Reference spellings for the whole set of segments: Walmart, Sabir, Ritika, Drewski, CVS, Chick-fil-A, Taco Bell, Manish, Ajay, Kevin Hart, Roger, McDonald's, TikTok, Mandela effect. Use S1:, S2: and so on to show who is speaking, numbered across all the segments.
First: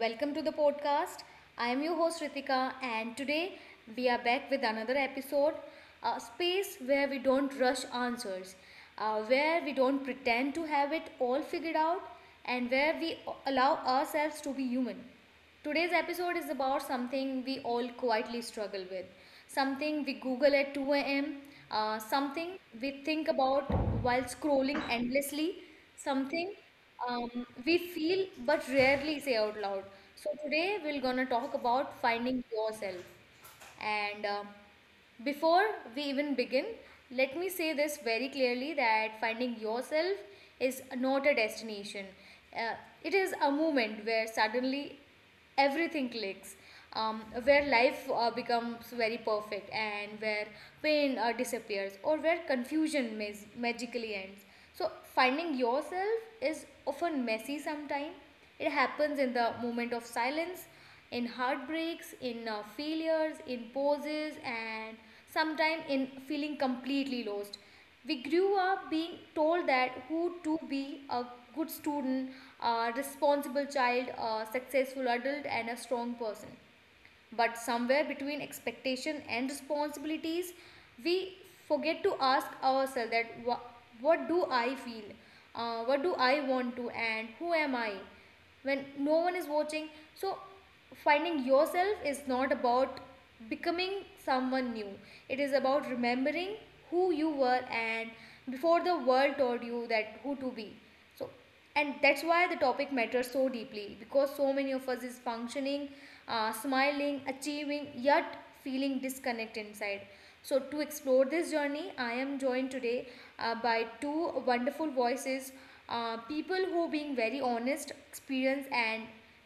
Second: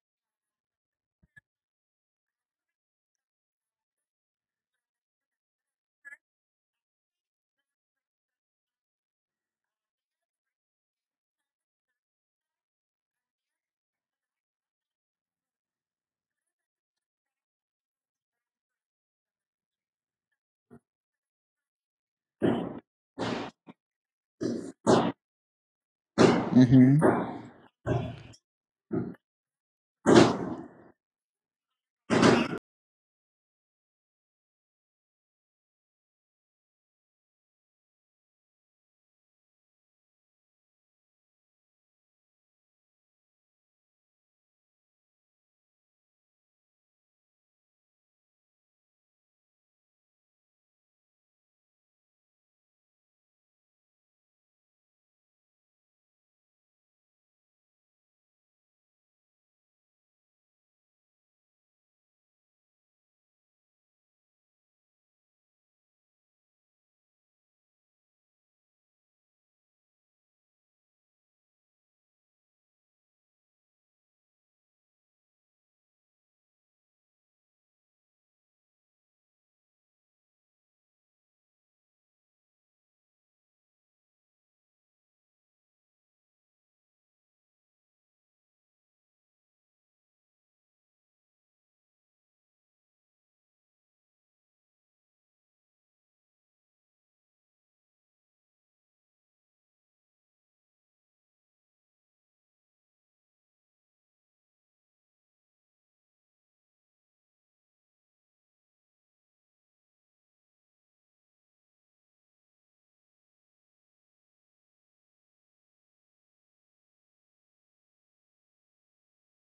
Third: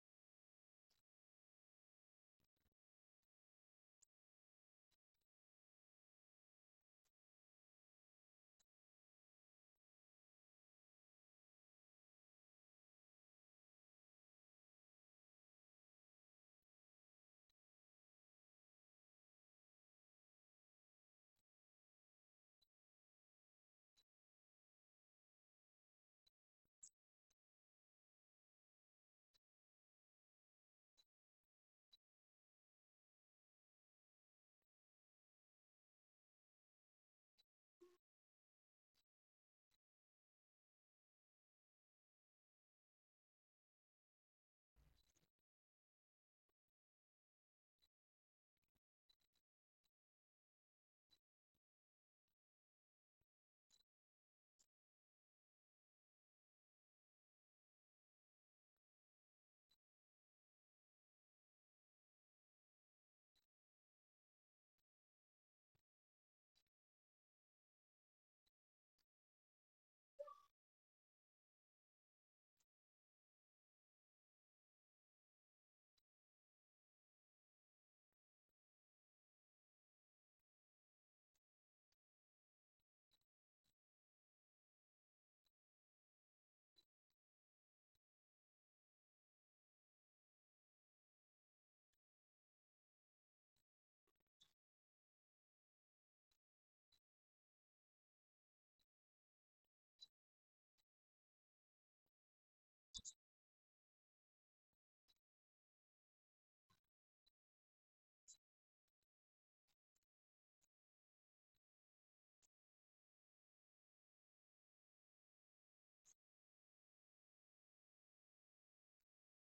S1: welcome to the podcast. I am your host Ritika, and today we are back with another episode, a space where we don't rush answers, where we don't pretend to have it all figured out, and where we allow ourselves to be human. Today's episode is about something we all quietly struggle with, something we Google at 2 a.m., something we think about while scrolling endlessly, something
S2: Hmm.
S1: we feel but rarely say out loud. So today we're gonna talk about finding yourself. And Before we even begin, let me say this very clearly that finding yourself is not a destination. Uh, it is a moment where suddenly everything clicks, where life becomes very perfect, and where pain disappears, or where confusion magically ends. So finding yourself is often messy sometimes. It happens in the moment of silence, in heartbreaks, in failures, in poses, and sometimes in feeling completely lost. We grew up being told that who to be: a good student, a responsible child, a successful adult, and a strong person. But somewhere between expectation and responsibilities, we forget to ask ourselves that what do I feel, what do I want to, and who am I when no one is watching? So finding yourself is not about becoming someone new. It is about remembering who you were, and before the world told you that who to be. So, and that's why the topic matters so deeply, because so many of us is functioning, smiling, achieving, yet feeling disconnect inside. So, to explore this journey, I am joined today by two wonderful voices, people who being very honest, experience, and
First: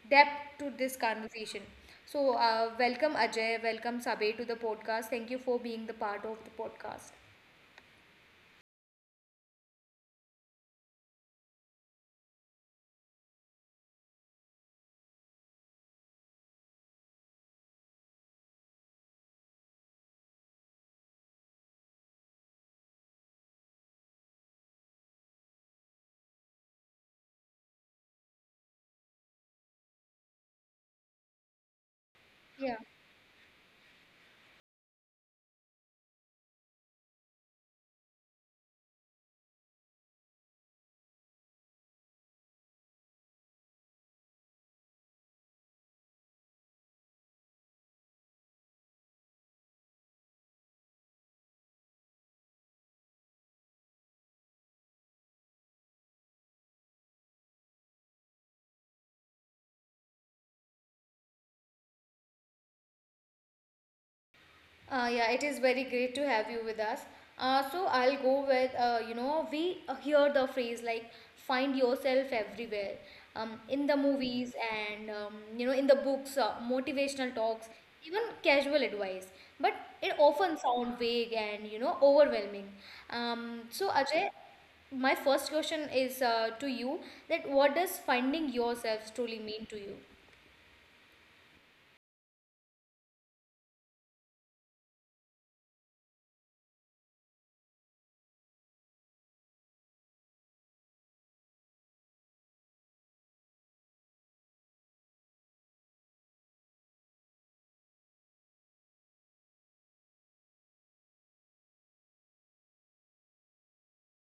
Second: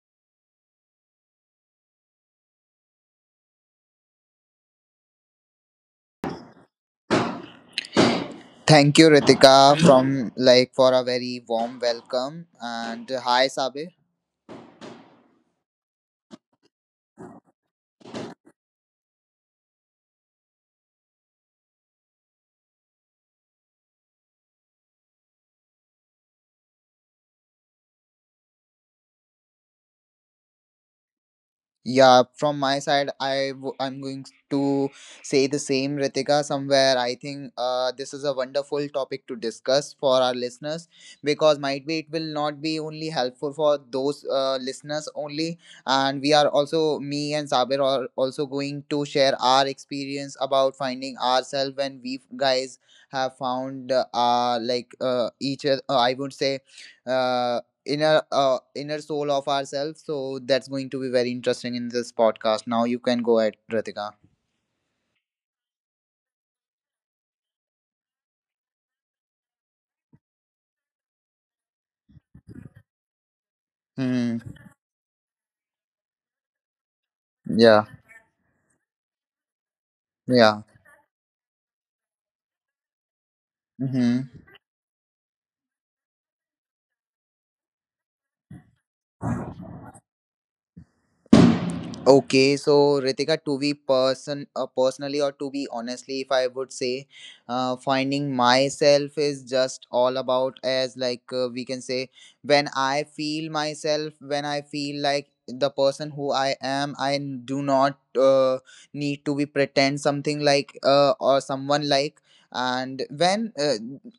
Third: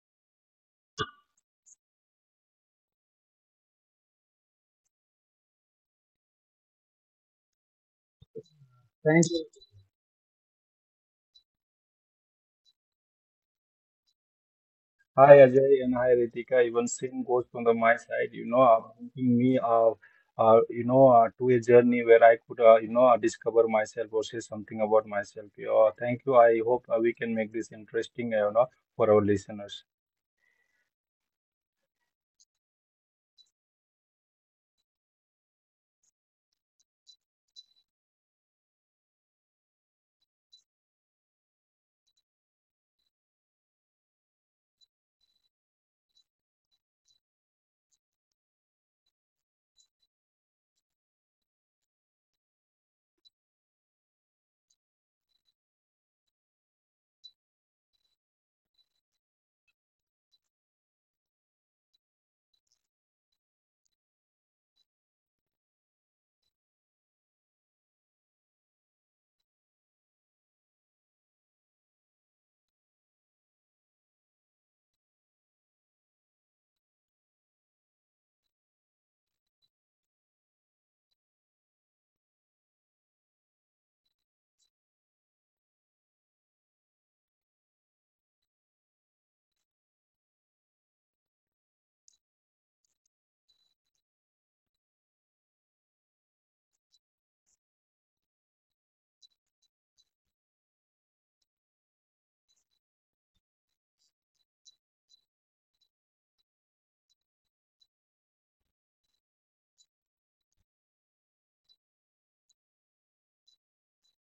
S1: depth to this conversation. So, welcome Ajay, welcome Sabe to the podcast. Thank you for being the part of the podcast.
S2: Thank you,
S3: Thank you.
S2: Ritika, from like for a very warm welcome. And hi, Sabe.
S3: Hi Ajay and hi Ritika. Even same goes from the my side. Bringing me to a journey where I could discover myself or say something about myself. Yeah, thank you. I hope we can make this interesting, for our listeners.
S2: Yeah, from
S1: Yeah.
S2: my side, I'm going to say the same, Ritika. Somewhere, I think this is a wonderful topic to discuss for our listeners because might be it will not be only helpful for those listeners only, and we are also me and Sabir are also going to share our experience about finding ourselves when we guys have found each other, I would say. uh, Inner inner soul of ourselves. So that's going to be very interesting in this podcast. Now you can go ahead, Ritika.
S1: Yeah, it is very great to have you with us. So I'll go with you know, we hear the phrase like find yourself everywhere, in the
S2: Hmm.
S1: movies, and you know, in the books, motivational talks,
S2: Yeah.
S1: even casual advice. But it often
S2: Yeah.
S1: sounds vague and you know overwhelming. So Ajay,
S2: Mm-hmm.
S1: my first question is to you that what does finding yourself truly mean to you?
S2: Okay, so Ritika, to be person personally or to be honestly, if I would say, finding myself is just all about as like we can say when I feel myself, when I feel like the person who I am, I do not need to be pretend something like or someone like. And when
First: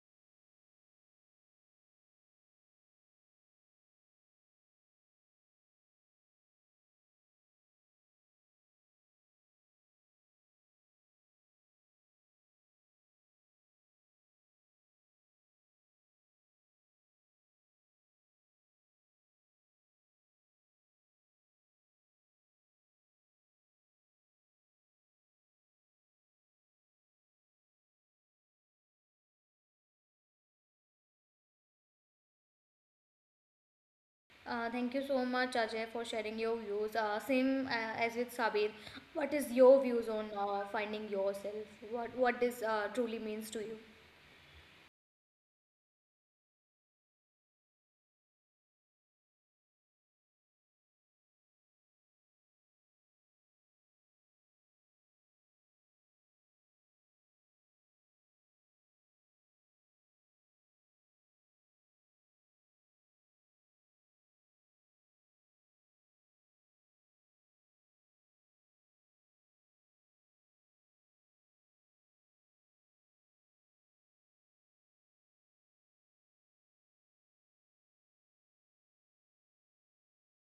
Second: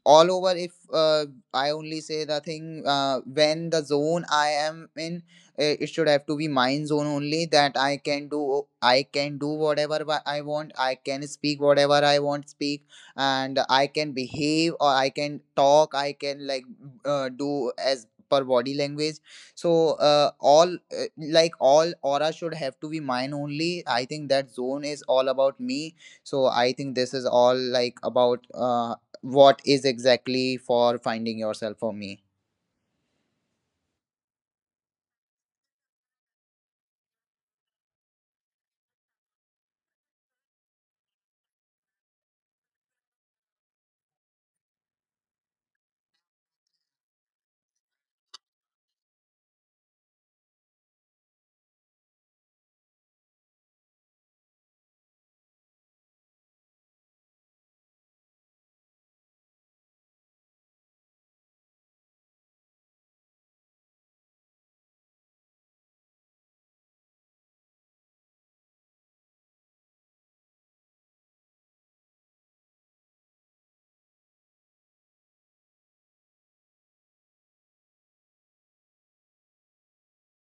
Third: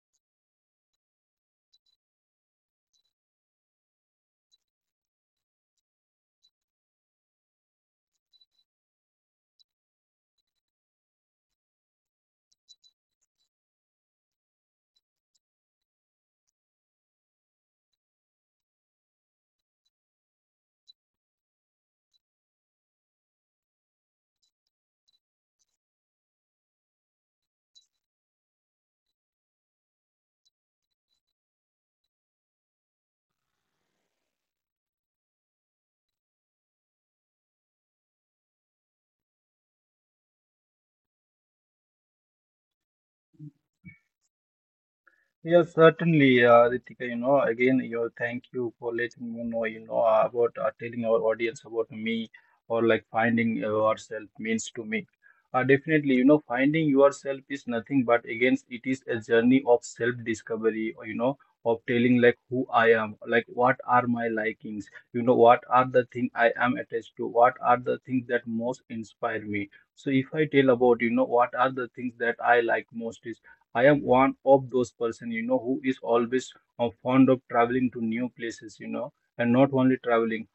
S2: all over, if I only say the thing, when the zone I am in it should have to be my zone only, that I can do, I can do whatever I want, I can speak whatever I want speak, and I can behave or I can talk, I can like do as per body language. So all like all aura should have to be mine only. I think that zone is all about me. So I think this is all like about what is exactly for finding yourself for me.
S1: Thank you so much, Ajay, for sharing your views. Same as with Sabir, what is your views on finding yourself? What this truly means to you?
S3: Yes, certainly, Ritika, again, you thank you for letting me know, about telling our audience about me or like finding yourself means to me. Definitely, finding yourself is nothing but, again, it is a journey of self-discovery, or, of telling like who I am, like what are my likings, what are the thing I am attached to, what are the things that most inspire me. So if I tell about what are the things that I like most, I am one of those person, who is always fond of traveling to new places, and not only traveling,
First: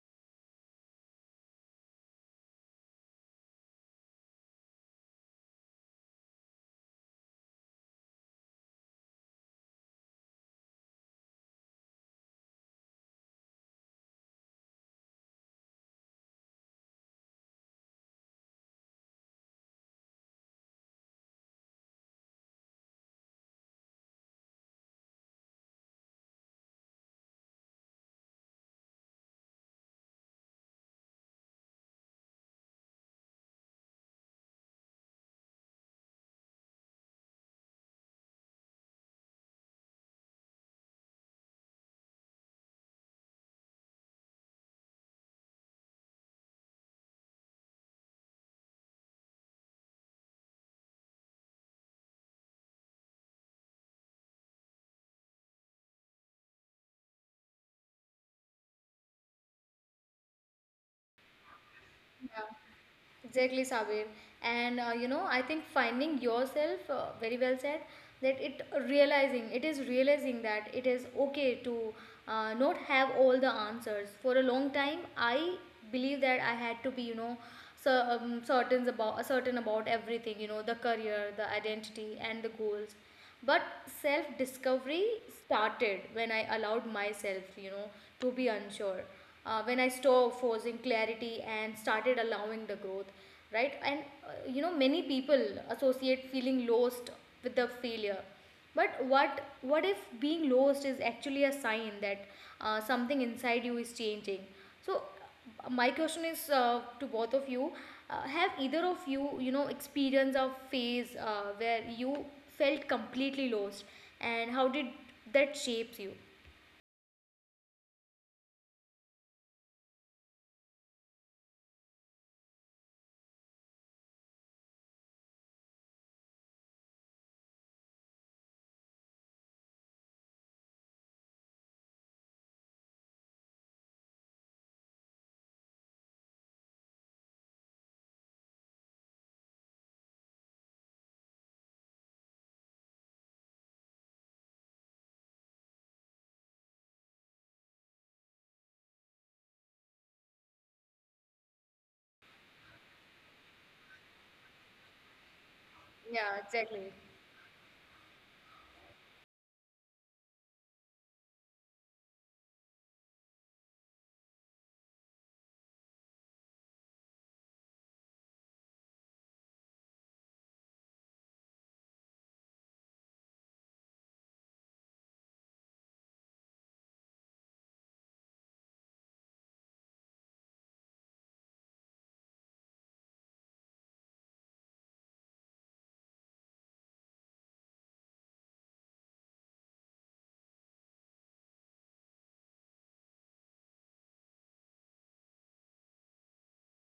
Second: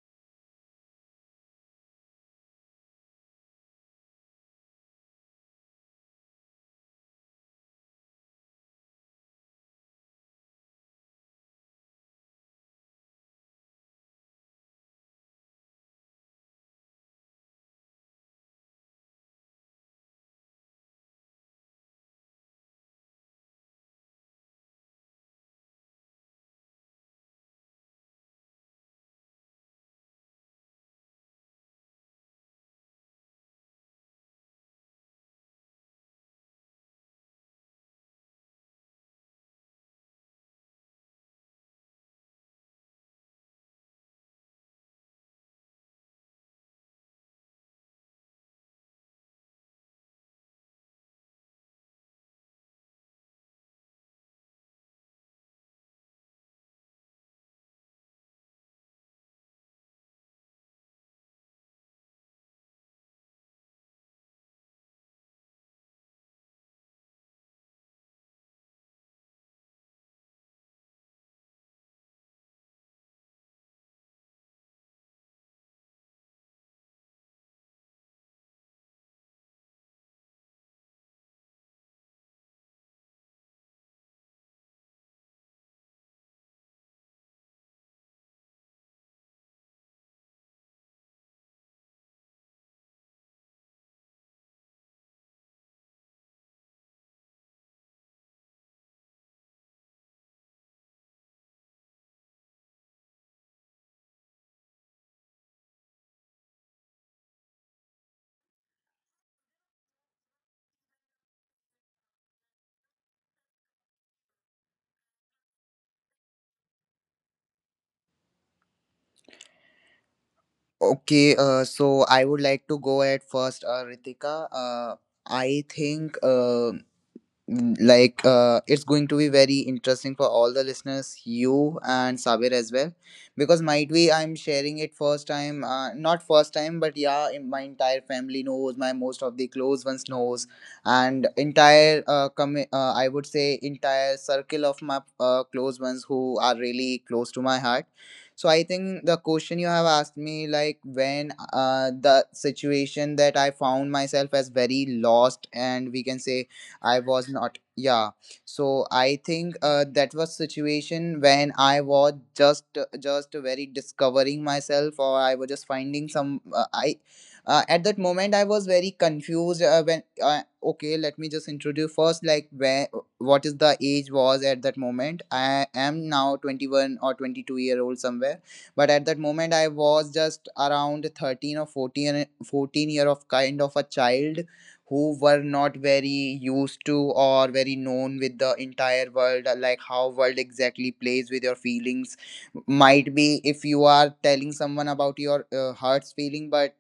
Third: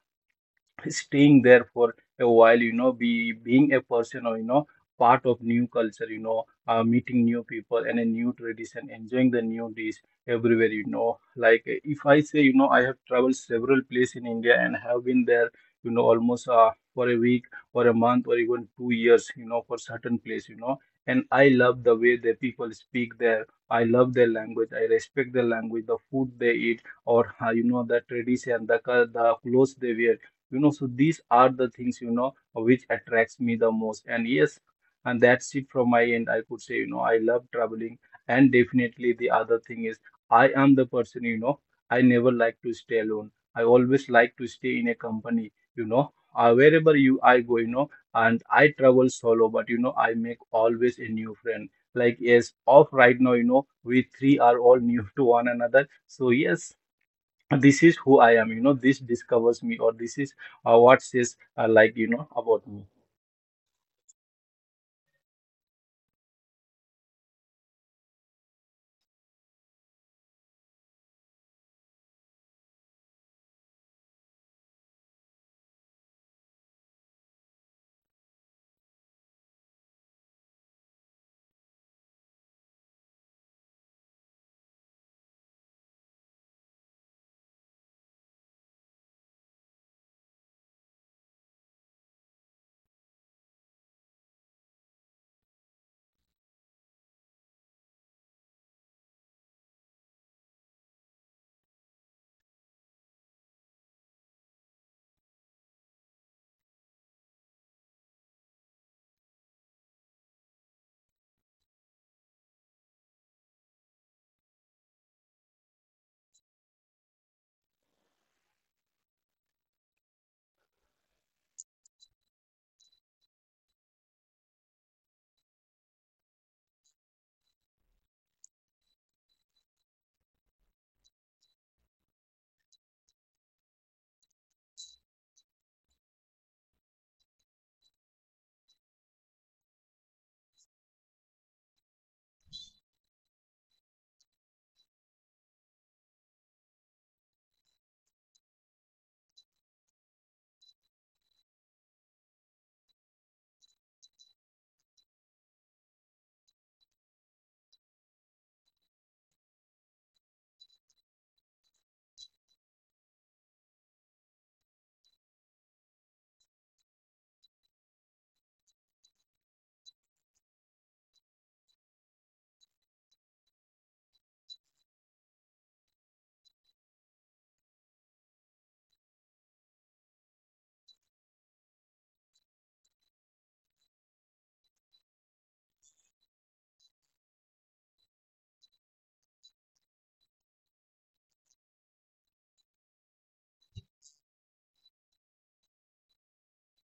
S3: staying there for a while, be being a person, or part of new culture, meeting new people and a new tradition, enjoying the new dish everywhere, like, if I say, I have traveled several places in India and have been there almost for a week or a month or even 2 years, for certain place, and I love the way the people speak there. I love their language, I respect their language, the food they eat, or the tradition, the clothes they wear. So these are the things, which attracts me the most. And yes, and that's it from my end, I could say, I love traveling. And definitely, the other thing is, I am the person, I never like to stay alone, I always like to stay in a company, wherever you I go. And I travel solo, but I make always a new friend. Like, yes, of right now, we three are all new to one another. So yes, this is who I am, this discovers me, or this is what says like, about me.
S1: Exactly, Sabir. And you know, I think finding yourself very well said. That it realizing, it is realizing that it is okay to not have all the answers. For a long time, I believe that I had to be, you know, so certain about everything. You know, the career, the identity, and the goals, but self discovery started when I allowed myself, you know, to be unsure, when I stopped forcing clarity and started allowing the growth, right? And you know, many people associate feeling lost with the failure. But what if being lost is actually a sign that something inside you is changing? So my question is to both of you: have either of you, you know, experience a phase where you felt completely lost, and how did that shapes you?
S2: Okay, so I would like to go at first, Ritika. I think mm, like it's going to be very interesting for all the listeners, you and Sabir as well, because might be I'm sharing it first time, not first time, but yeah, my entire family knows, my most of the close ones knows, and entire I would say entire circle of my close ones who are really close to my heart. So I think the question you have asked me, like when the situation that I found myself as very lost, and we can
S1: Yeah,
S2: say
S1: exactly.
S2: I was not. Yeah. So I think that was situation when I was just very discovering myself, or I was just finding some. I At that moment I was very confused. When Okay, let me just introduce first, like where what is the age was at that moment. I am now 21 or 22 year old somewhere, but at that moment I was just around 13 or fourteen year of kind of a child who were not very used to or very known with the entire world, like how world exactly plays with your feelings. Might be if you are telling someone about your heart's feeling, but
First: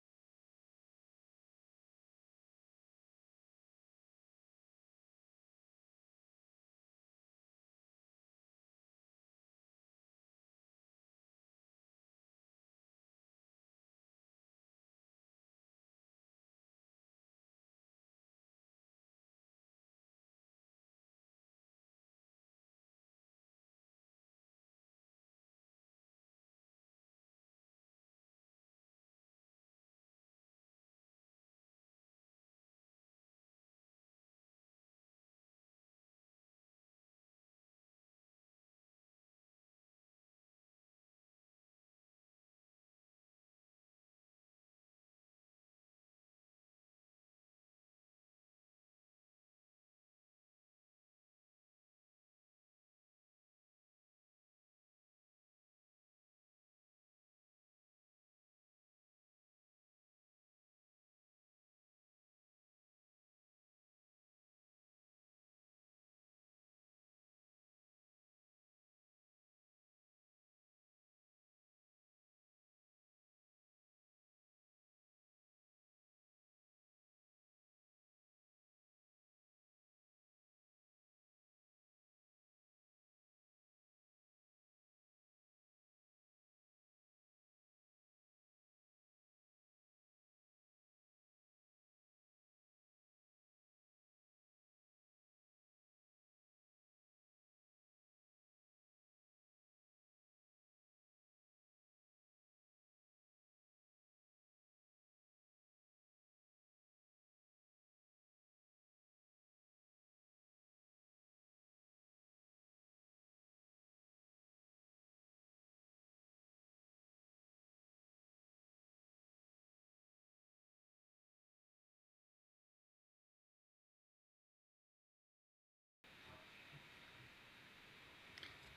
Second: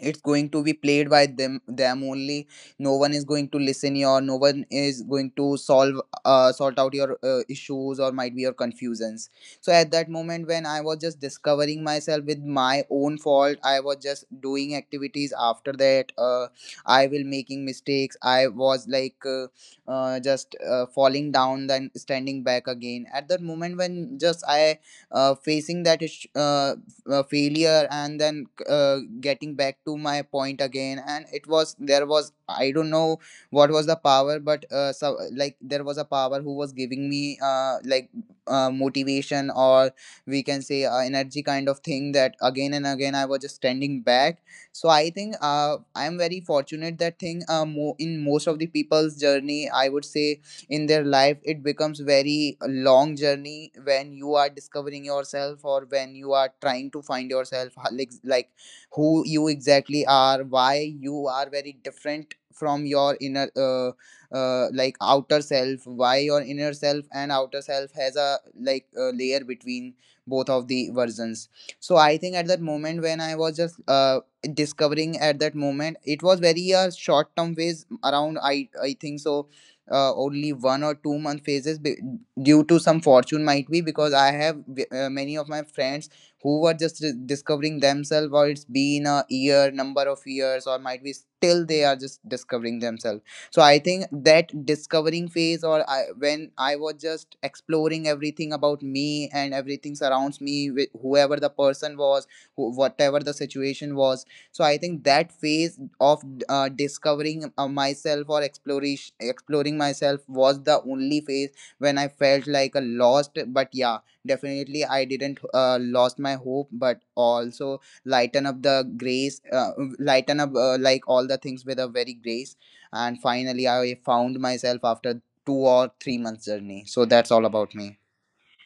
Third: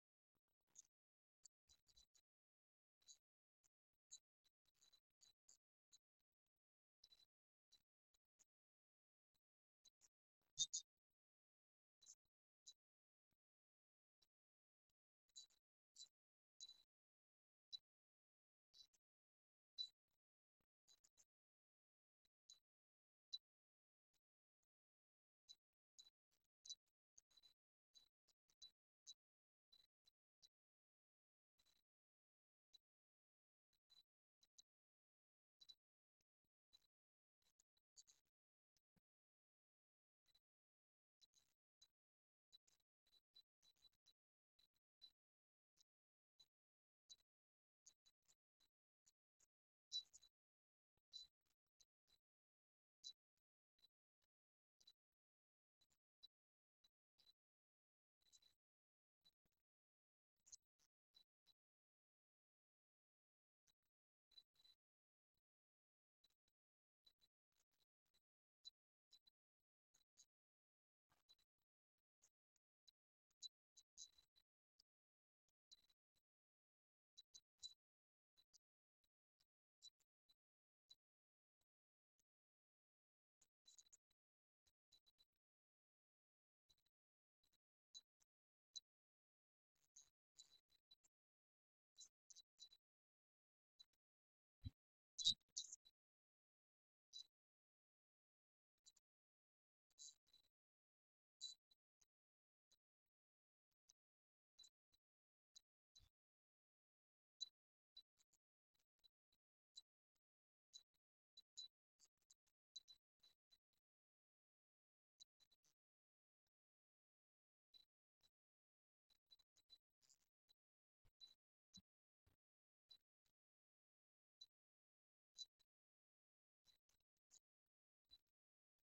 S2: it's going to be played by them only. No one is going to listen you, or no one is going to solve sort out your issues or might be your confusions. So at that moment when I was just discovering myself with my own fault, I was just doing activities after that. I will making mistakes, I was like just falling down then standing back again. At that moment when just I facing that issue, failure, and then getting back to my point again, and it was there was, I don't know what was the power, but so like there was a power who was giving me motivation or we can say energy kind of thing, that again and again I was just standing back. So I think I am very fortunate that thing, in most of the people's journey I would say, in their life it becomes very long journey when you are discovering yourself or when you are trying to find yourself, like who you exactly are, why you are very different from your inner like outer self, why your inner self and outer self has a like a layer between both of the versions. So I think at that moment when I was just discovering, at that moment it was very a short term phase, around I think so only 1 or 2 month phases due to some fortune. Might be because I have many of my friends who were just discovering themselves, or it's been a year, number of years, or might be still they are just discovering themselves. So I think that discovering phase, or I, when I was just exploring everything about me and everything surrounds me, with whoever the person was, who, whatever the situation was. So I think that phase of discovering myself or exploration, exploring myself, was the only phase when I felt like a lost. But yeah, definitely I didn't lost my hope, but also lighten up the grace, lighten up like all the things with a very grace, and finally I found myself after 2 or 3 months journey. So that's all about me.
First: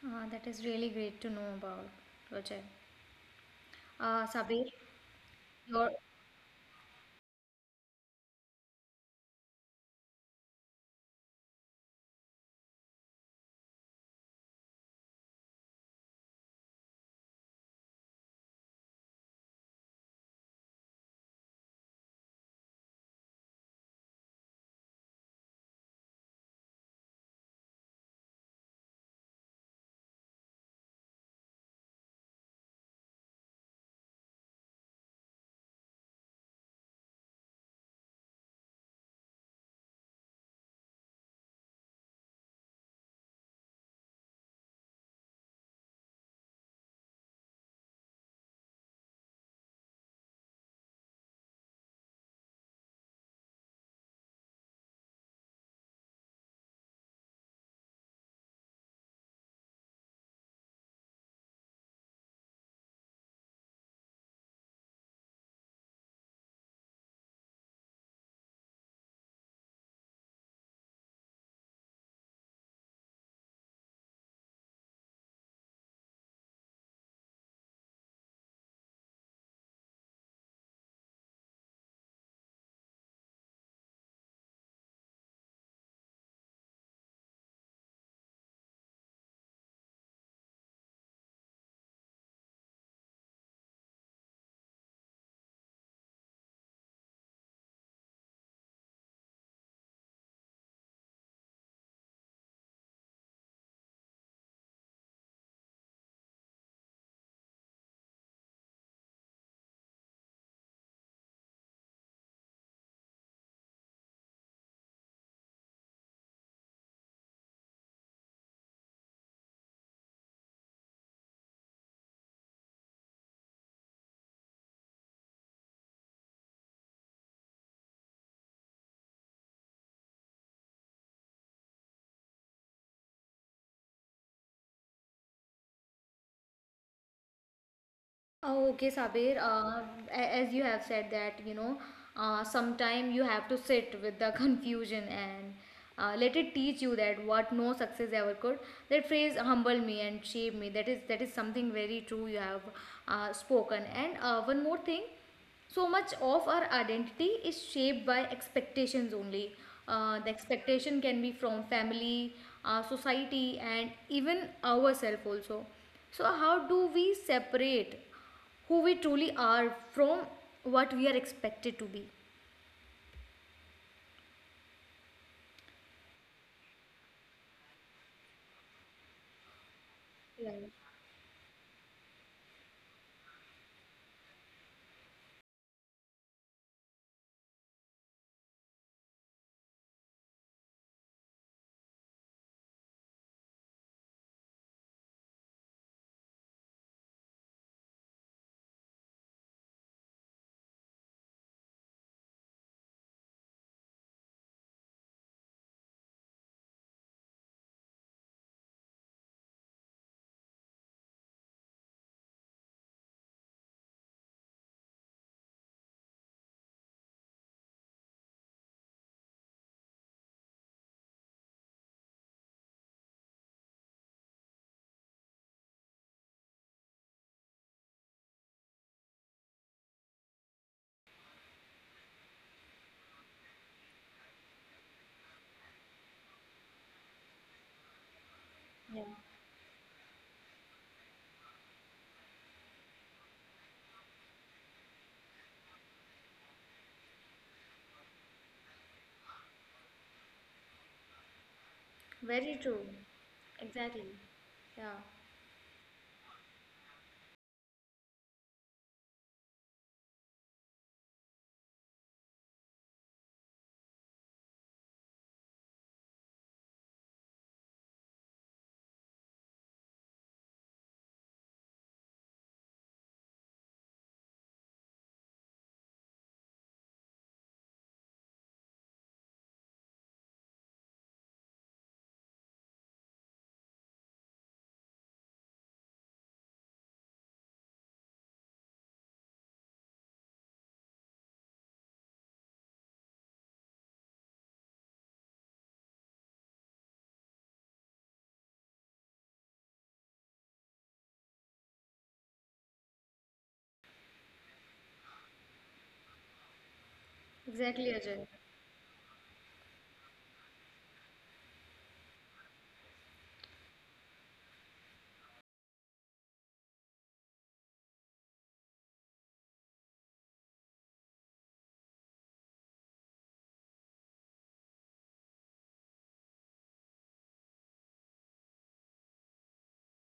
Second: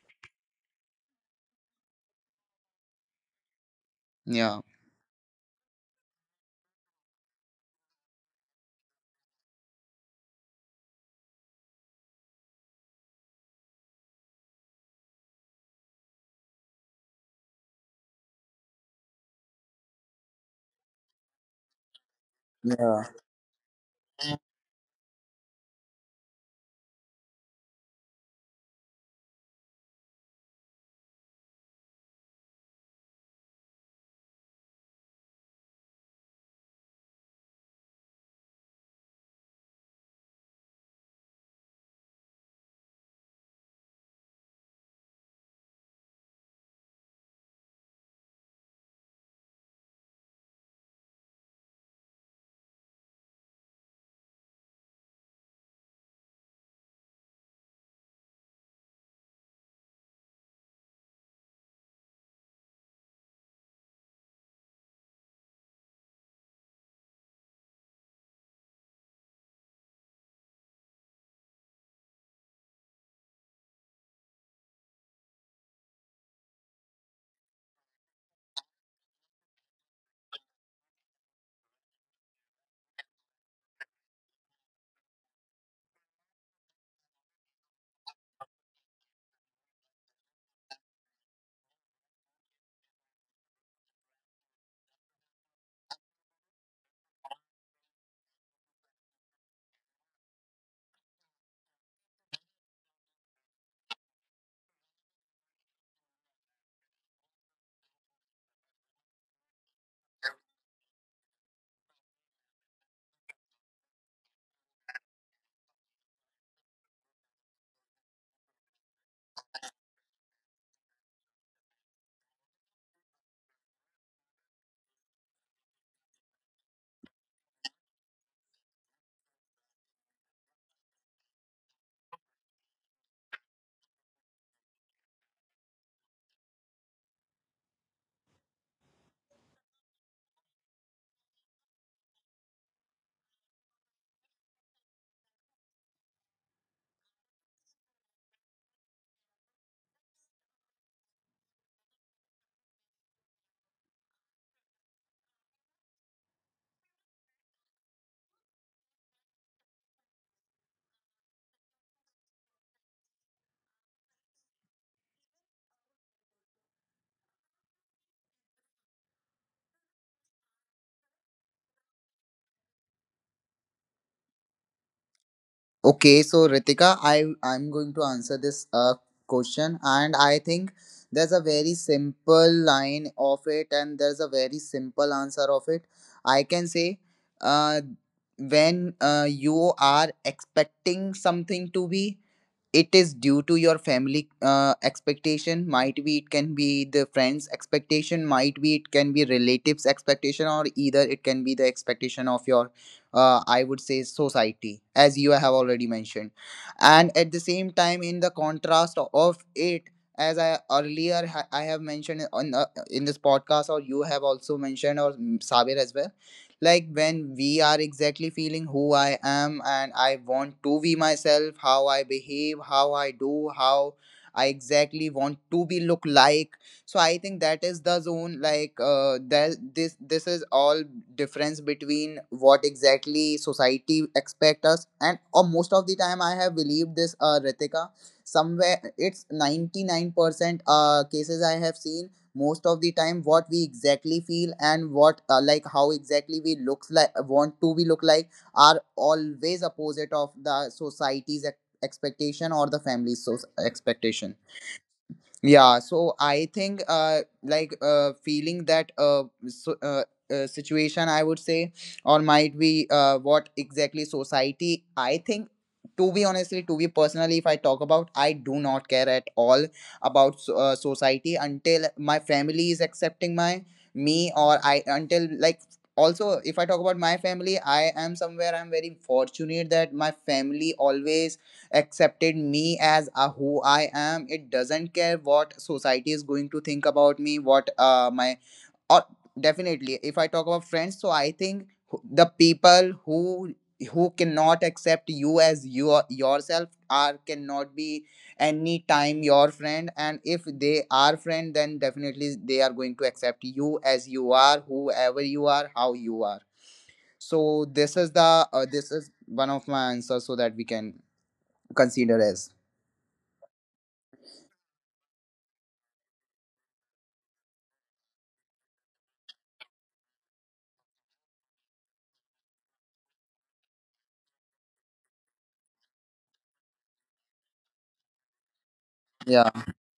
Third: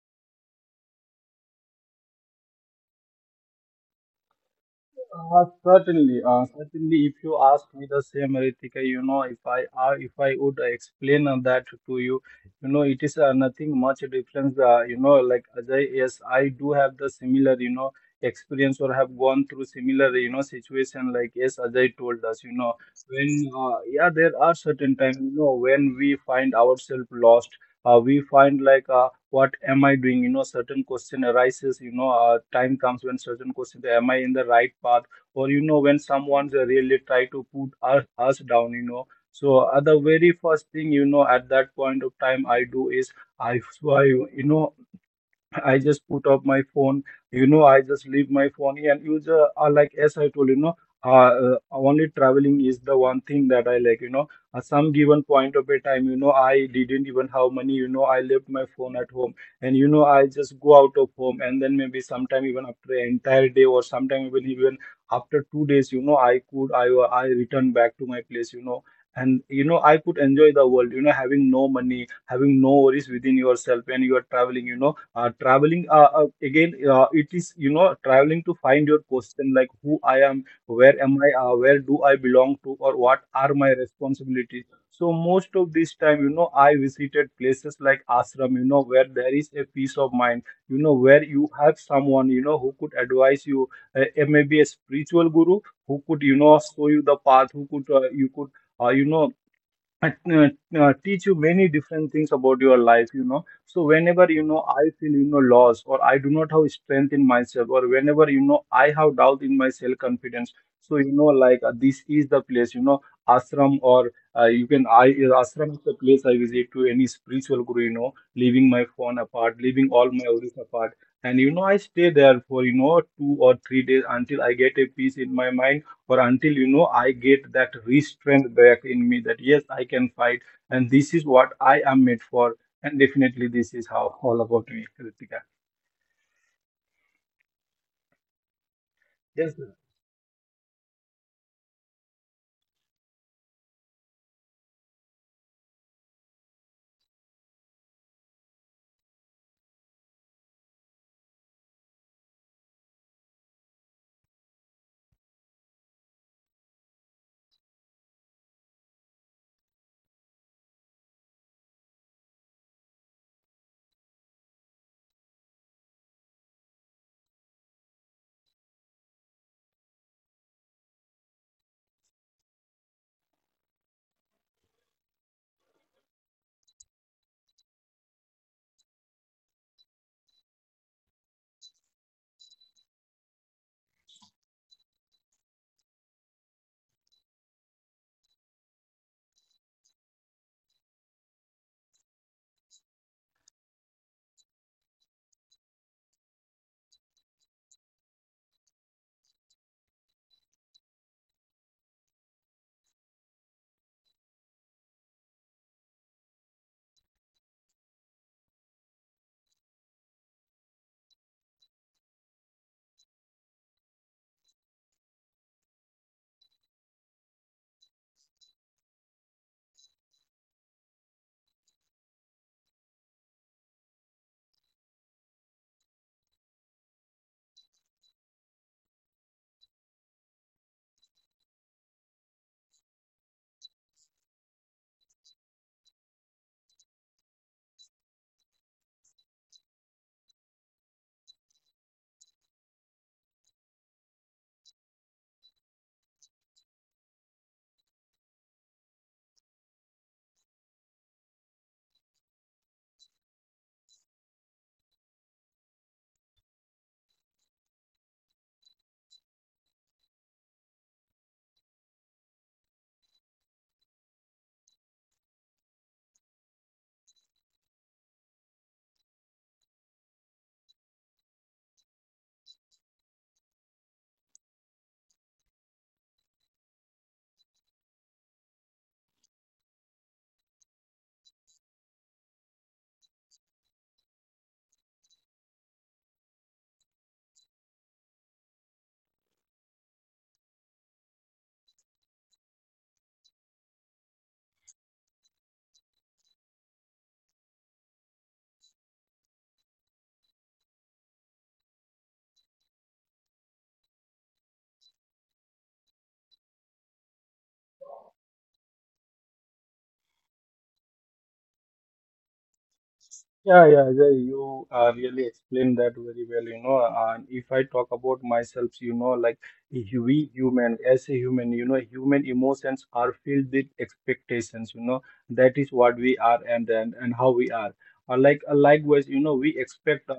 S1: That is really great to know about, Roger.
S2: Yeah.
S1: Sabir,
S3: Uh,
S1: your...
S3: certainly, uh, certainly. If you ask me the same, Ritika, if I would explain that to you, it is nothing much difference. Like Ajay, yes, I do have the similar, experience, or have gone through similar, situation. Like yes, Ajay told us,
S2: Yeah.
S3: when, yeah, there are certain times, when we find ourselves lost. We find, like, what am I doing? Certain question arises. Time comes when certain question: am I in the right path? Or when someone's really try to put us down. The very first thing, at that point of time, I do is I swear. I just put up my phone, I just leave my phone here and use, like, as I told you, know, only traveling is the one thing that I like, at some given point of a time, I didn't even have money, I left my phone at home, and, I just go out of home, and then maybe sometime even after an entire day, or sometime even after 2 days, I could, I return back to my place. And I could enjoy the world, having no money, having no worries within yourself when you are traveling. Traveling, again, it is, traveling to find your question, like who I am, where am I, where do I belong to, or what are my responsibilities. So most of this time, I visited places like ashram, where there is a peace of mind, where you have someone, who could advise you, uh, maybe a spiritual guru, who could, show you the path, who could, uh, you know I, uh, teach you many different things about your life, so whenever, I feel, lost, or I do not have strength in myself, or whenever, I have doubt in my self confidence. So, like, this is the place, ashram, or, you can I ashram is the place I visit, to any spiritual guru, leaving my phone apart, leaving all my worries apart, and I stay there for, 2 or 3 days, until I get a peace in my mind. For until, I get that restraint back in me, that yes, I can fight, and this is what I am made for. And definitely, this is how all about me, Ritika.
S1: Oh, okay, Sabir.
S3: Yes.
S1: As you have said that, you know, sometime you have to sit with the confusion and let it teach you that what no success ever could. That phrase humble me and shape me. That is something very true you have spoken. And one more thing, so much of our identity is shaped by expectations only. The expectation can be from family, society, and even ourselves also. So, how do we separate who we truly are from what we are expected to be?
S2: Okay, so Ritika, I I'm going to answer this question, and I
S1: Right.
S2: think there's a very simple line of it, and there's a very simple answer of it. I can say, uh, when you are expecting something to be, it is due to your family expectation, might be it can be the friends expectation, might be it can be relatives expectation, or either it can be the expectation of your I would say society, as you have already mentioned. And at the same time in the contrast of it, as I earlier I have mentioned on in this podcast, or you have also mentioned, or Sabir as well, like when we are exactly feeling who I am and I want to be myself, how I behave, how I do, how I exactly want to be look like. So I think that is the zone. Like that this is all difference between what exactly society expect us, and or most of the time I have believed this Ritika, somewhere
S1: Yeah.
S2: it's 99% cases I have seen. Most of the time what we exactly feel and what like how exactly we looks like want to be look like are always opposite of the society's ex-
S1: Very
S2: expectation or
S1: true.
S2: the family's
S1: Exactly.
S2: expectation.
S1: Yeah.
S2: Yeah, so I think feeling that situation I would say, or might be what exactly society I think, to be honestly to be personally if I talk about, I do not care at all about society until my family is accepting my me or I, until like, also if I talk about my family, I am somewhere I'm very fortunate that my family always accepted me as a who I am. It doesn't care what society is going to think about me, what my or definitely if I talk about friends. So I think the people who cannot accept you as your yourself are cannot be any time your friend, and if they are friend, then definitely they are going to accept you as you are, whoever you are, how you are. So
S1: Exactly,
S2: this
S1: Ajay.
S2: is the this is one of my answers so that we can consider as.
S3: Yeah, yeah, Ajay, you really explained that very well. And if I talk about myself, like, we human, as a human, human emotions are filled with expectations. That is what we are, and how we are. Likewise, we
S2: Yeah,
S3: expect,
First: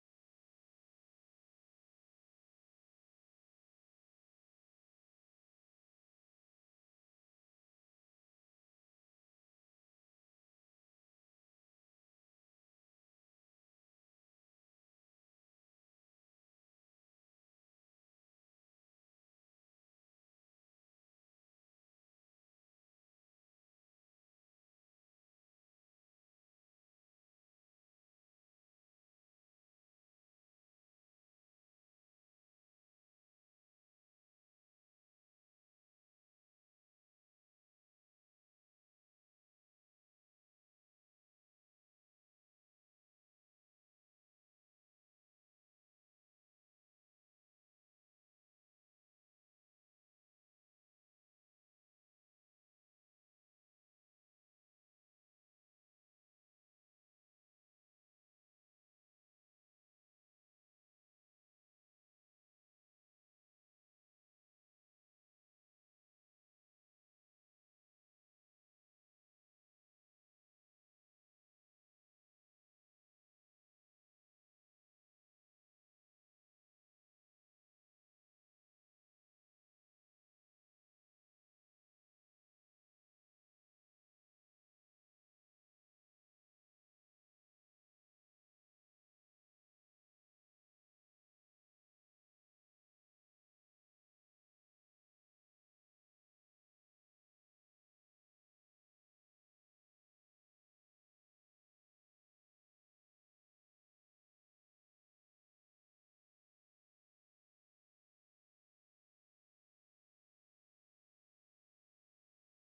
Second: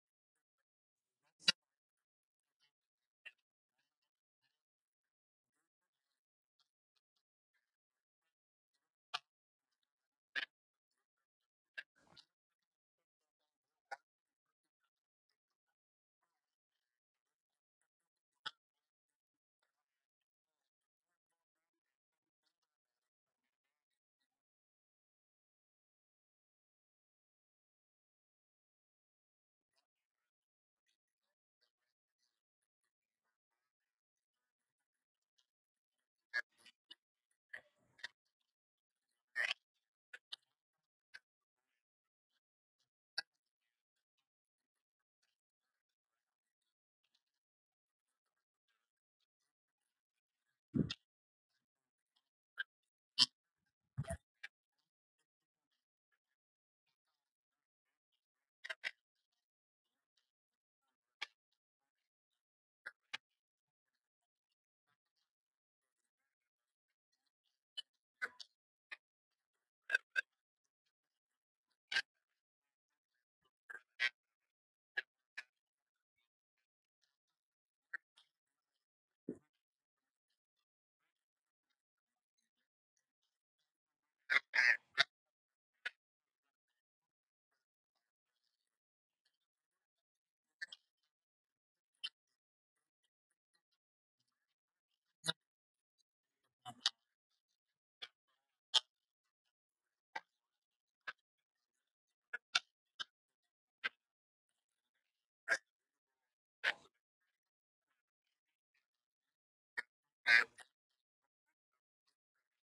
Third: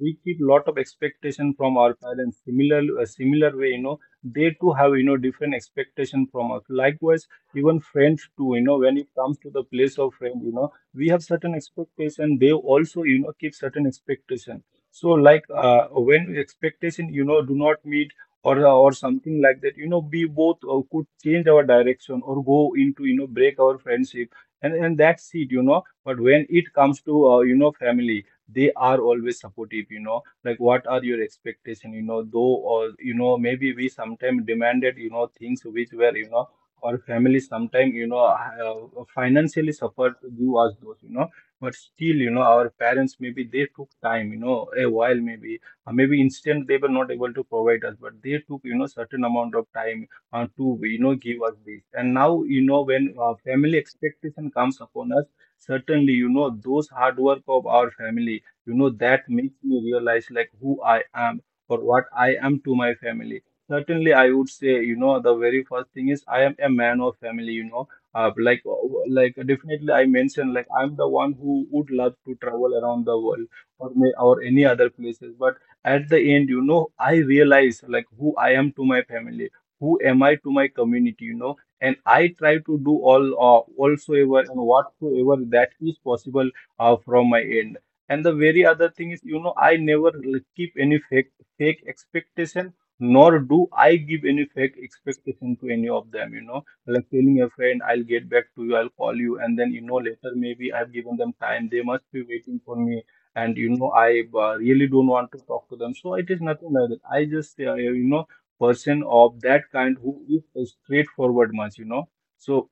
S3: we keep lot of expectation from our parents. Similar way, they too have, different expectation from us. Likewise, even friends too, when it comes to the place of friend, we have certain expectation, they also, keep certain expectation. So like, when expectation, do not meet, or something like that, we both, could change our direction, or go into, break our friendship, and that's it, but when it comes to, family, they are always supportive, like, what are your expectation, though, or maybe we sometimes demanded, things which were, or family sometimes, financially suffer you as those, but still, our parents, maybe they took time, a while, maybe instant they were not able to provide us, but they took, certain amount of time, to, give us this. And now, when, family expectation comes upon us, certainly, those hard work of our family, that makes me realize, like who I am, or what I am to my family. Certainly, I would say, the very first thing is I am a man of family, like definitely I mentioned, like I'm the one who would love to travel around the world, or may, or any other places. But at the end, I realize like who I am to my family, who am I to my community, and I try to do all, whatsoever and whatsoever that is possible, from my end. And the very other thing is, I never keep any fake expectation, nor do I give any fake expectation to any of them, like telling a friend, I'll get back to you, I'll call you, and then, later maybe I've given them time, they must be waiting for me, and, I really don't want to talk to them. So it is nothing like that. I just, person of that kind who is a straightforward much. So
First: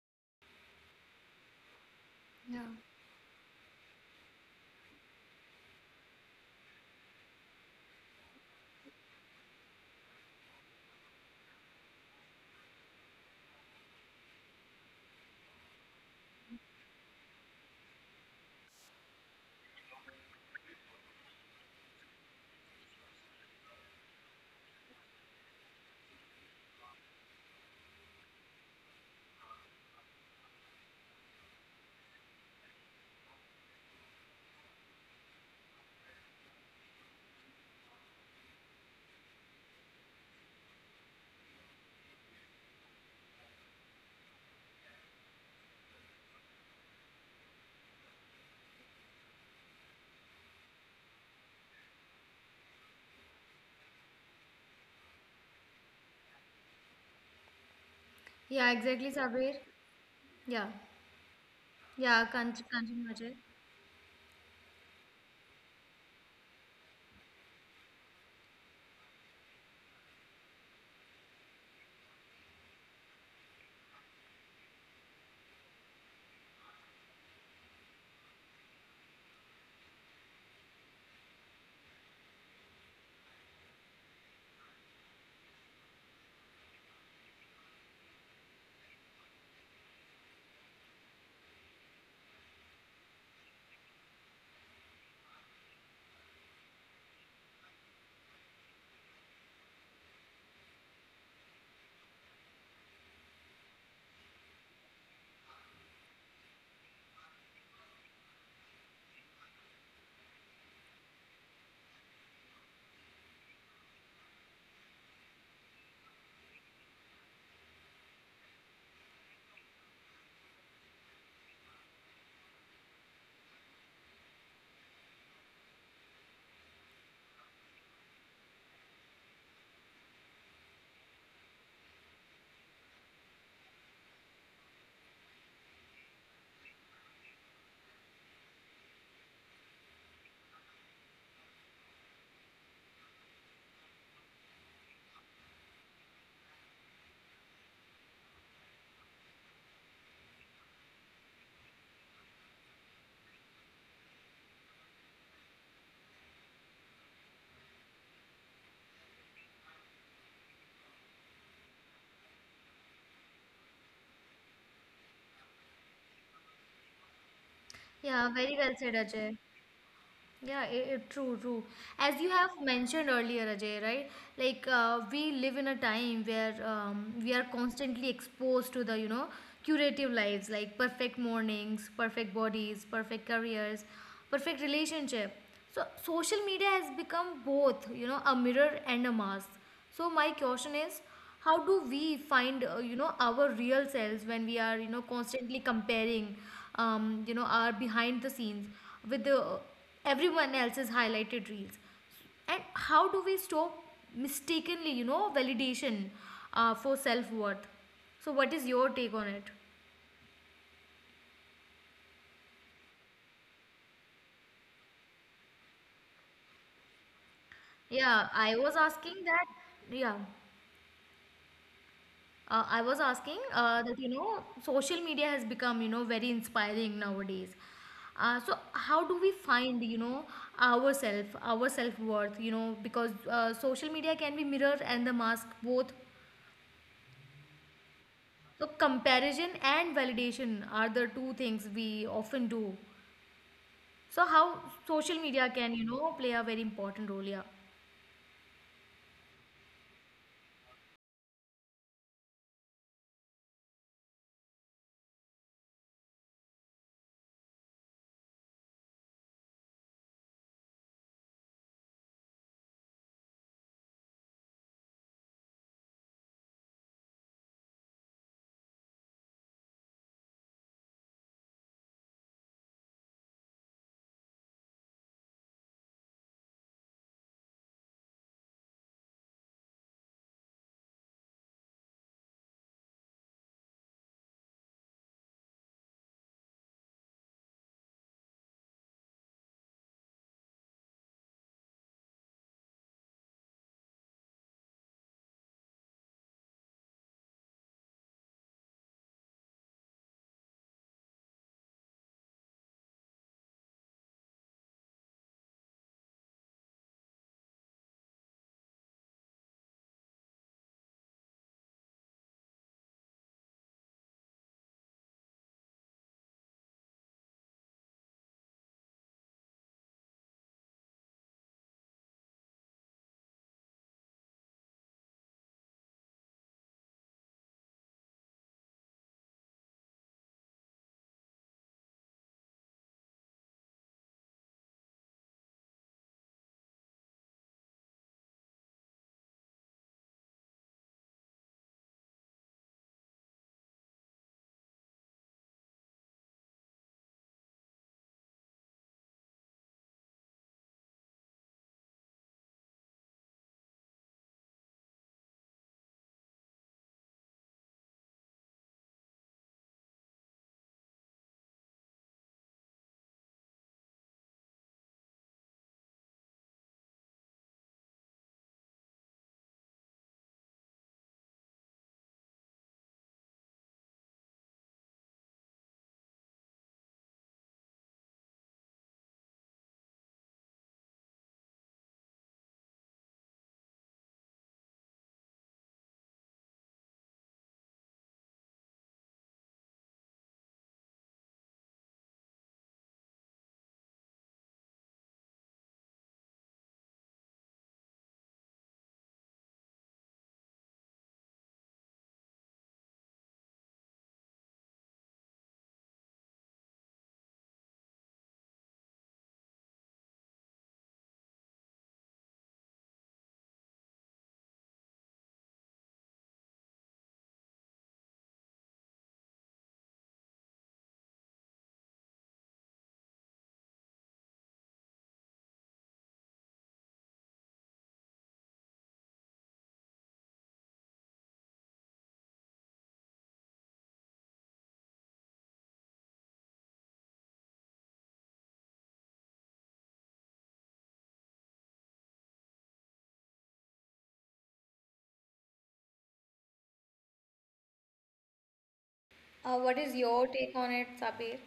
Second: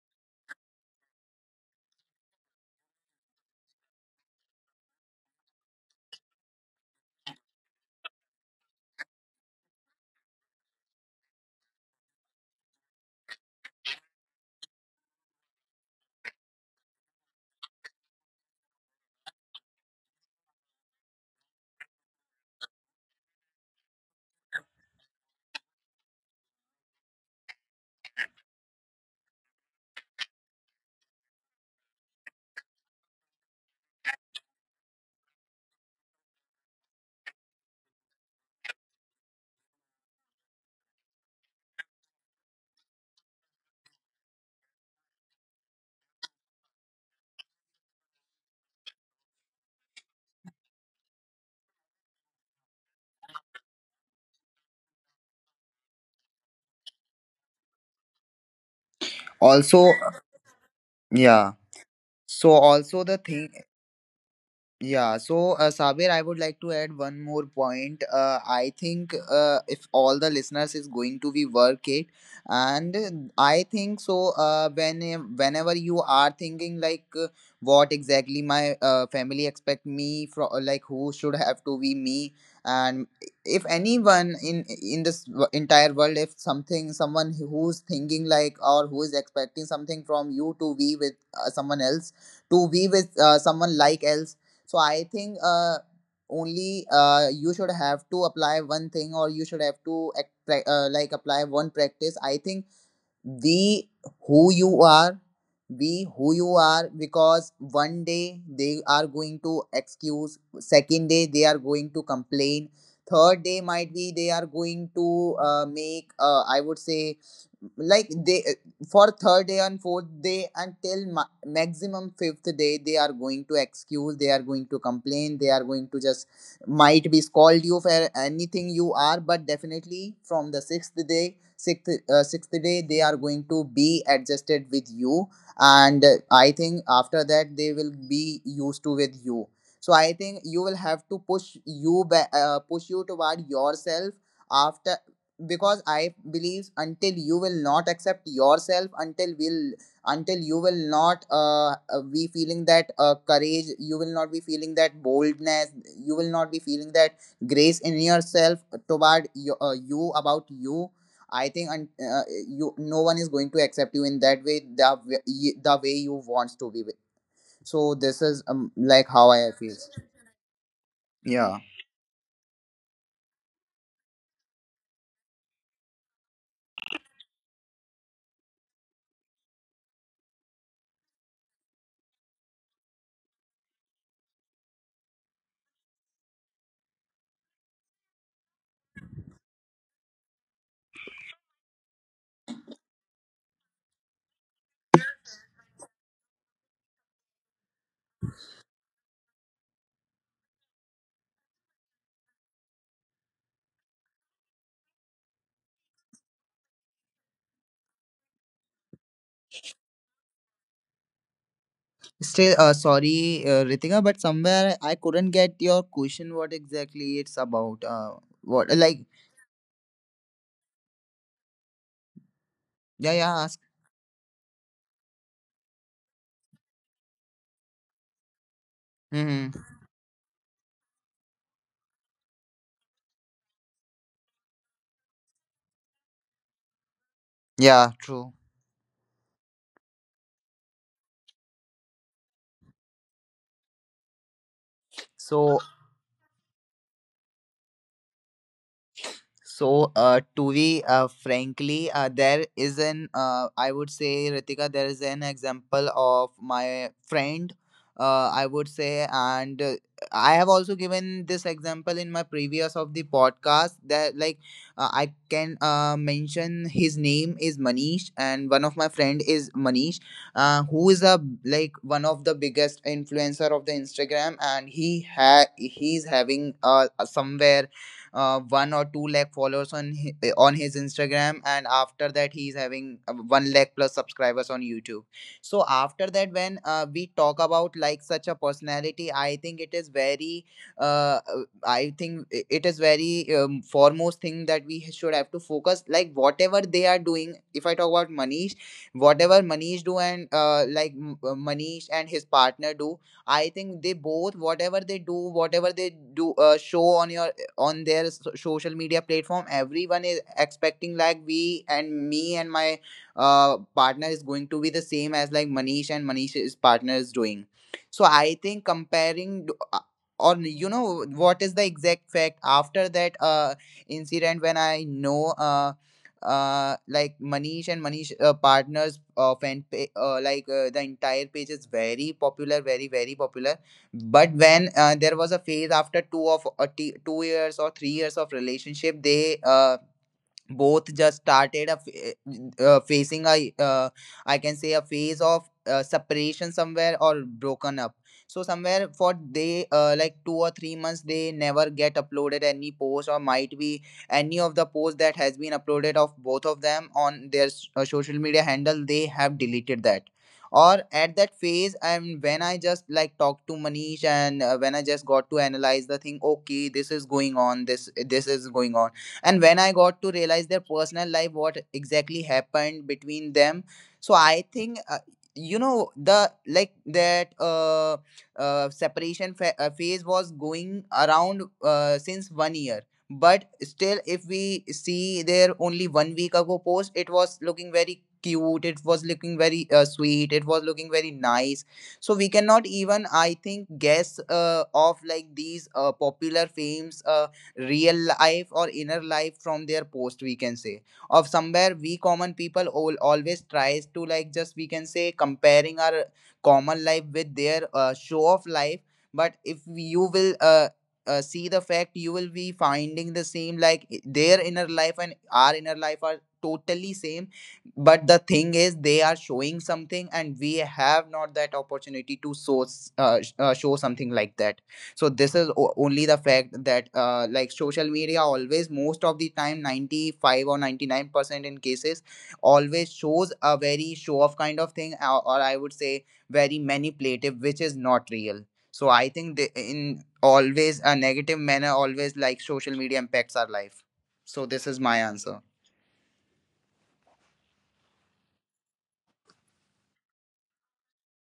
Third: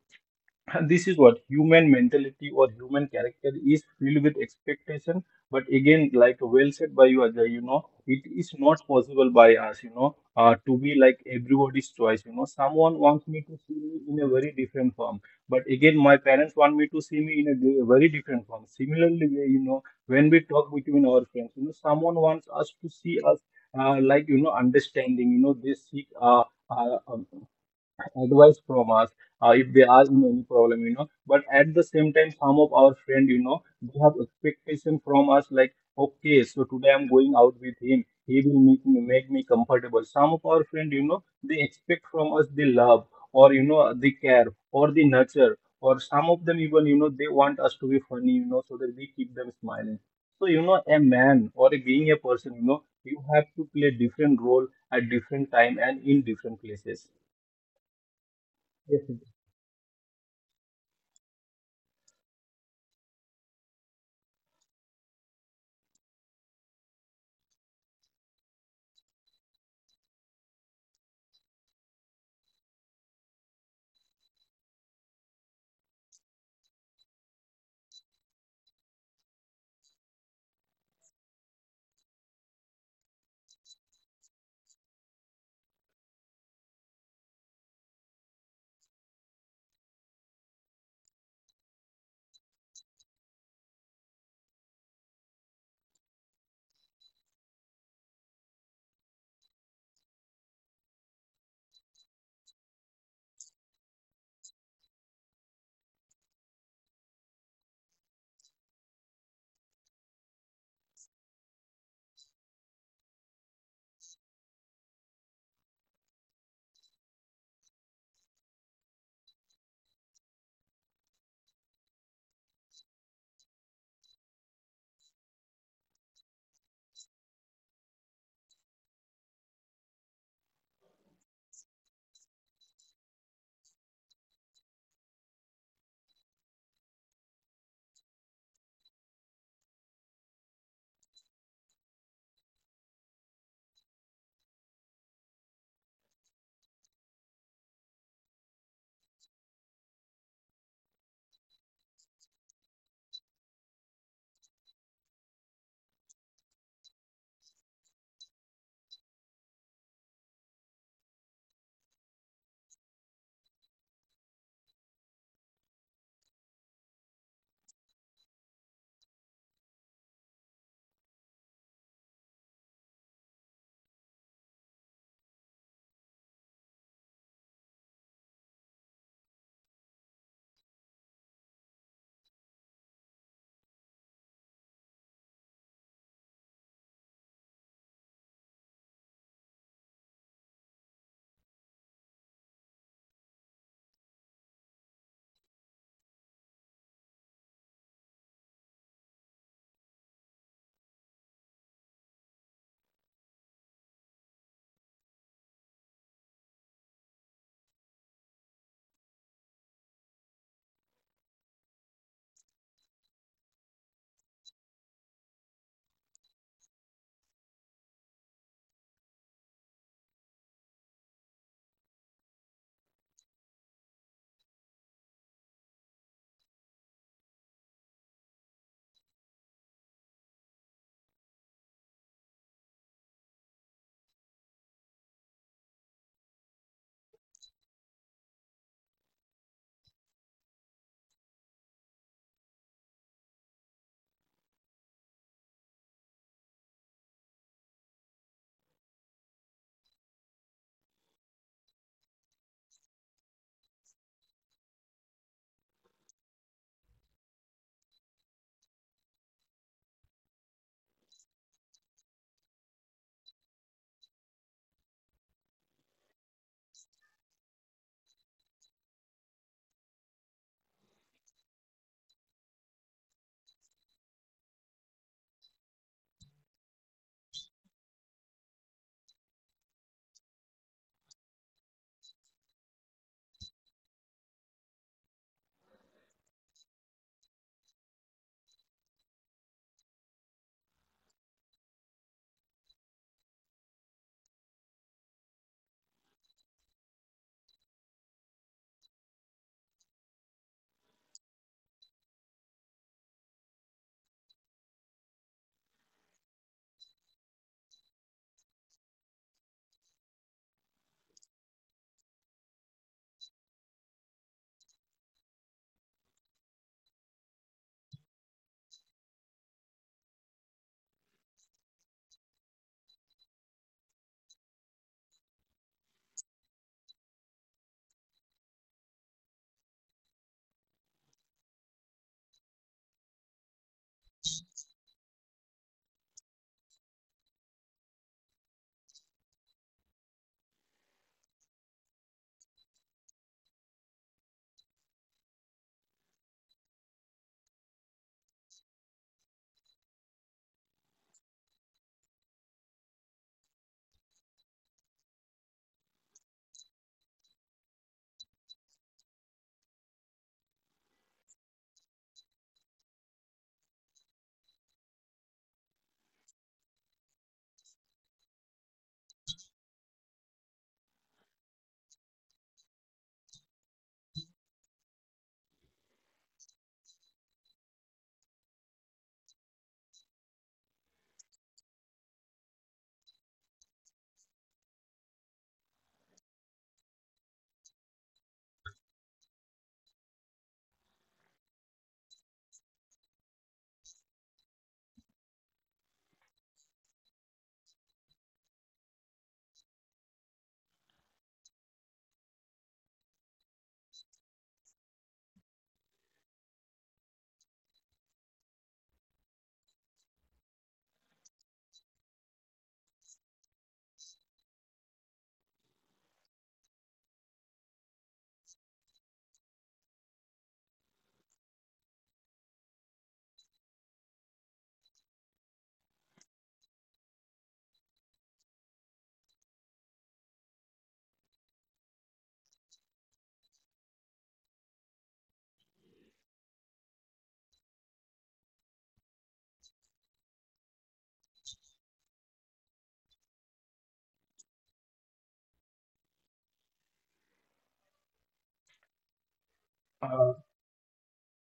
S3: and this is what human mentality or human character is filled with expectation, but again, like, well said by you, Ajay, you know, it is not possible by us, you know, to be like everybody's choice. You know, someone wants me to see me in a very different form, but again, my parents want me to see me in a very different form. Similarly way, you know, when we talk between our friends, you know, someone wants us to see us, like, you know, understanding, you know, they seek uh, um, advice from us, if they are in any problem, you know. But at the same time, some of our friend, you know, they have expectation from us, like, okay, so today I'm going out with him, he will make me comfortable. Some of our friend, you know, they expect from us the love, or you know, the care, or the nurture, or some of them even, you know, they want us to be funny, you know, so that we keep them smiling. So you know, a man or a, being a person, you know, you have to play different role at different time and in different places.
S1: Yeah, exactly, Sabir.
S2: also.
S1: Yeah.
S2: Yeah,
S1: Yeah,
S2: so also
S1: continue,
S2: the
S1: Ajay.
S2: thing. Yeah, so Sabir, I would like to add one more point. I think if all the listeners is going to be work it, and I think so. When whenever you are thinking like what exactly my family expect me from, like who should have to be me, and if anyone in this entire world, if something someone who's thinking like or who is expecting something from you to be with someone else, to be with someone like else, so I think only you should have to apply one thing or you should have to like apply one practice. I think we who you are, we who you are, because one day they are going to excuse, second day they are going to complain, third day might be they are going to make I would say, like they for third day and fourth day until maximum fifth day they are going to excuse, they are going to complain, they are going to just might be scold you for anything you are, but definitely from the sixth day, sixth day they are going to be adjusted with you. And I think after that they will be used to with you. So I think you will have to push you push you toward yourself after, because I believe until you will not accept yourself, until you will not be feeling that courage, you will not be feeling that boldness, you will not be feeling that grace in yourself toward you, you about you, I think you, no one is going to accept you in that way, the the way you want to be with. So
S1: Yeah,
S2: this
S1: very
S2: is
S1: well said,
S2: like
S1: Ajay.
S2: how I feel.
S1: Yeah, true, true.
S2: Yeah.
S1: As you have mentioned earlier, Ajay, right? Like we live in a time where we are constantly exposed to the you know curative lives, like perfect mornings, perfect bodies, perfect careers, perfect relationship. So social media has become both, you know, a mirror and a mask. So my question is, how do we find, you know, our real selves when we are, you know, constantly comparing you know, our behind the scenes with the everyone else's highlighted reels, and how do we stop mistakenly, you know, validation for self worth? So what is your take on it?
S2: Still, sorry, Ritika, but somewhere I couldn't get your question. What exactly it's about?
S1: Yeah, I was
S2: What
S1: asking
S2: like?
S1: that. Yeah. I was asking
S2: Yeah, yeah. Ask.
S1: that, you know, social media has become you know very inspiring nowadays. So how do we find,
S2: Mm-hmm.
S1: you know, ourself, our self worth? You know, because social media can be mirror and the mask both.
S2: Yeah. True.
S1: So comparison and validation are the two things we often do. So how social media can,
S2: So
S1: you know, play a very important role? Yeah.
S2: So, to be frankly, there is an I would say Ritika, there is an example of my friend. I would say, and I have also given this example in my previous of the podcast that like I can mention his name is Manish, and one of my friend is Manish, who is a like one of the biggest influencer of the Instagram, and he's having somewhere one or two lakh followers on on his Instagram, and after that he is having one lakh plus subscribers on YouTube. So after that, when we talk about like such a personality, I think it is very, I think it is very foremost thing that we should have to focus. Like whatever they are doing, if I talk about Manish, whatever Manish do and Manish and his partner do, I think they both whatever they do show on your on their social media platform, everyone is expecting like we and me and my partner is going to be the same as like Manish and Manish's partner is doing. So I think or you know what is the exact fact after that incident when I know like Manish and Manish partners like the entire page is very popular, very popular, but when there was a phase after 2 years or 3 years of relationship, they both just started facing a I can say a phase of separation somewhere, or broken up. So somewhere for they like 2 or 3 months they never get uploaded any post, or might be any of the posts that has been uploaded of both of them on their social media handle they have deleted that, or at that phase. And when I just like talked to Manish and when I just got to analyze the thing, okay, this is going on, this is going on, and when I got to realize their personal life, what exactly happened between them. So I think you know the like that separation phase was going around since 1 year, but still if we see their only one week ago post, it was looking very cute, it was looking very sweet, it was looking very nice. So we cannot even I think guess of like these popular fames real life or inner life from their post, we can say. Of somewhere we common people all, always tries to like just we can say comparing our common life with their show of life. But if you will see the fact, you will be finding the same, like their inner life and our inner life are totally same. But the thing is they are showing something and we have not that opportunity to show show something like that. So this is only the fact that like social media always most of the time 95 or 99% in cases always shows a very show off kind of thing, or I would say very manipulative, which is not real. So I think they, in always a negative manner always like social media impacts our life. So this is my answer.
S1: What is your
S3: Yes.
S1: take on it, Sabir?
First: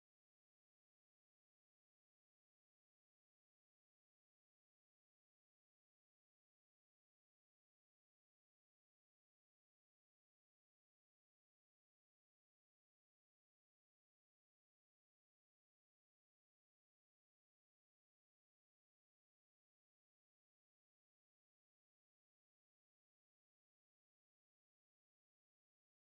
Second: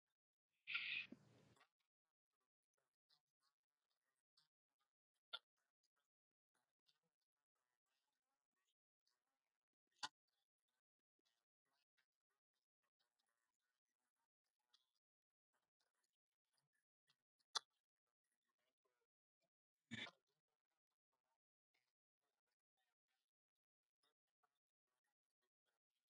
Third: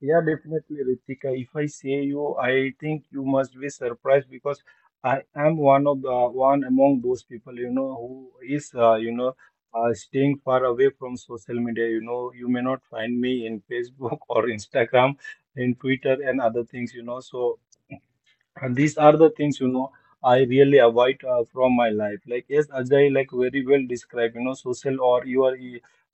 S3: Yeah, definitely, Ritika. If I say you, I think you must be surprised, because I am one of the one among those people, you know, who is, you know, staying far away from social media. You know, you may not find me in Facebook or Instagram, in Twitter and other things, you know. So and these are the things, you know, I really avoid from my life. Like, yes, Ajay, like very well described, you know, social or your,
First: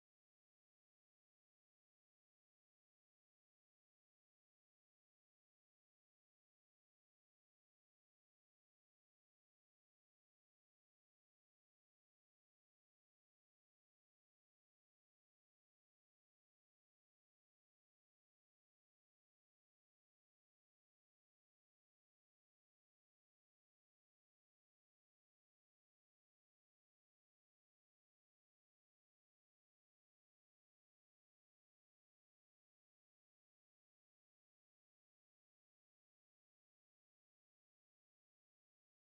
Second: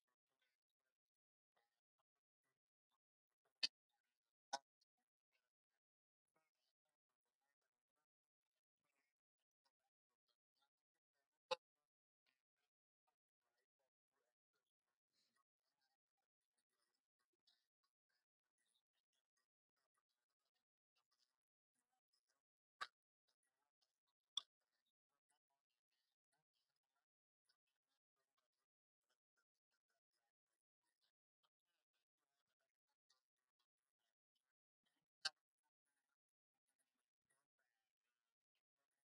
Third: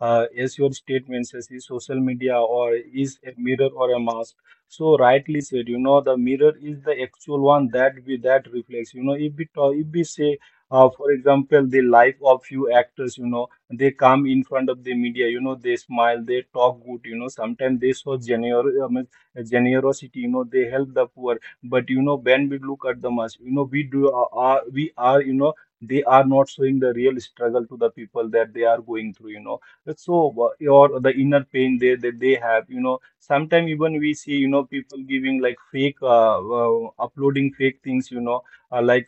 S3: as your statements, yes, is social media or is a mirror or a mask. So rightly said, you know, the mirror is the actual one that we that reflects, you know, if we talk, if we say, for example, the life of few actors, you know, they come in front of the media, you know, they smile, they talk good, you know, sometimes they show generous, I mean, generosity, you know, they help the poor. But you know, when we look at the mass, you know, we do we are, you know, they are not showing the real struggle to the people that they are going through, you know. So or the inner pain they that they have, you know. Sometimes even we see, you know, people giving like fake uploading fake things, you know, uh, like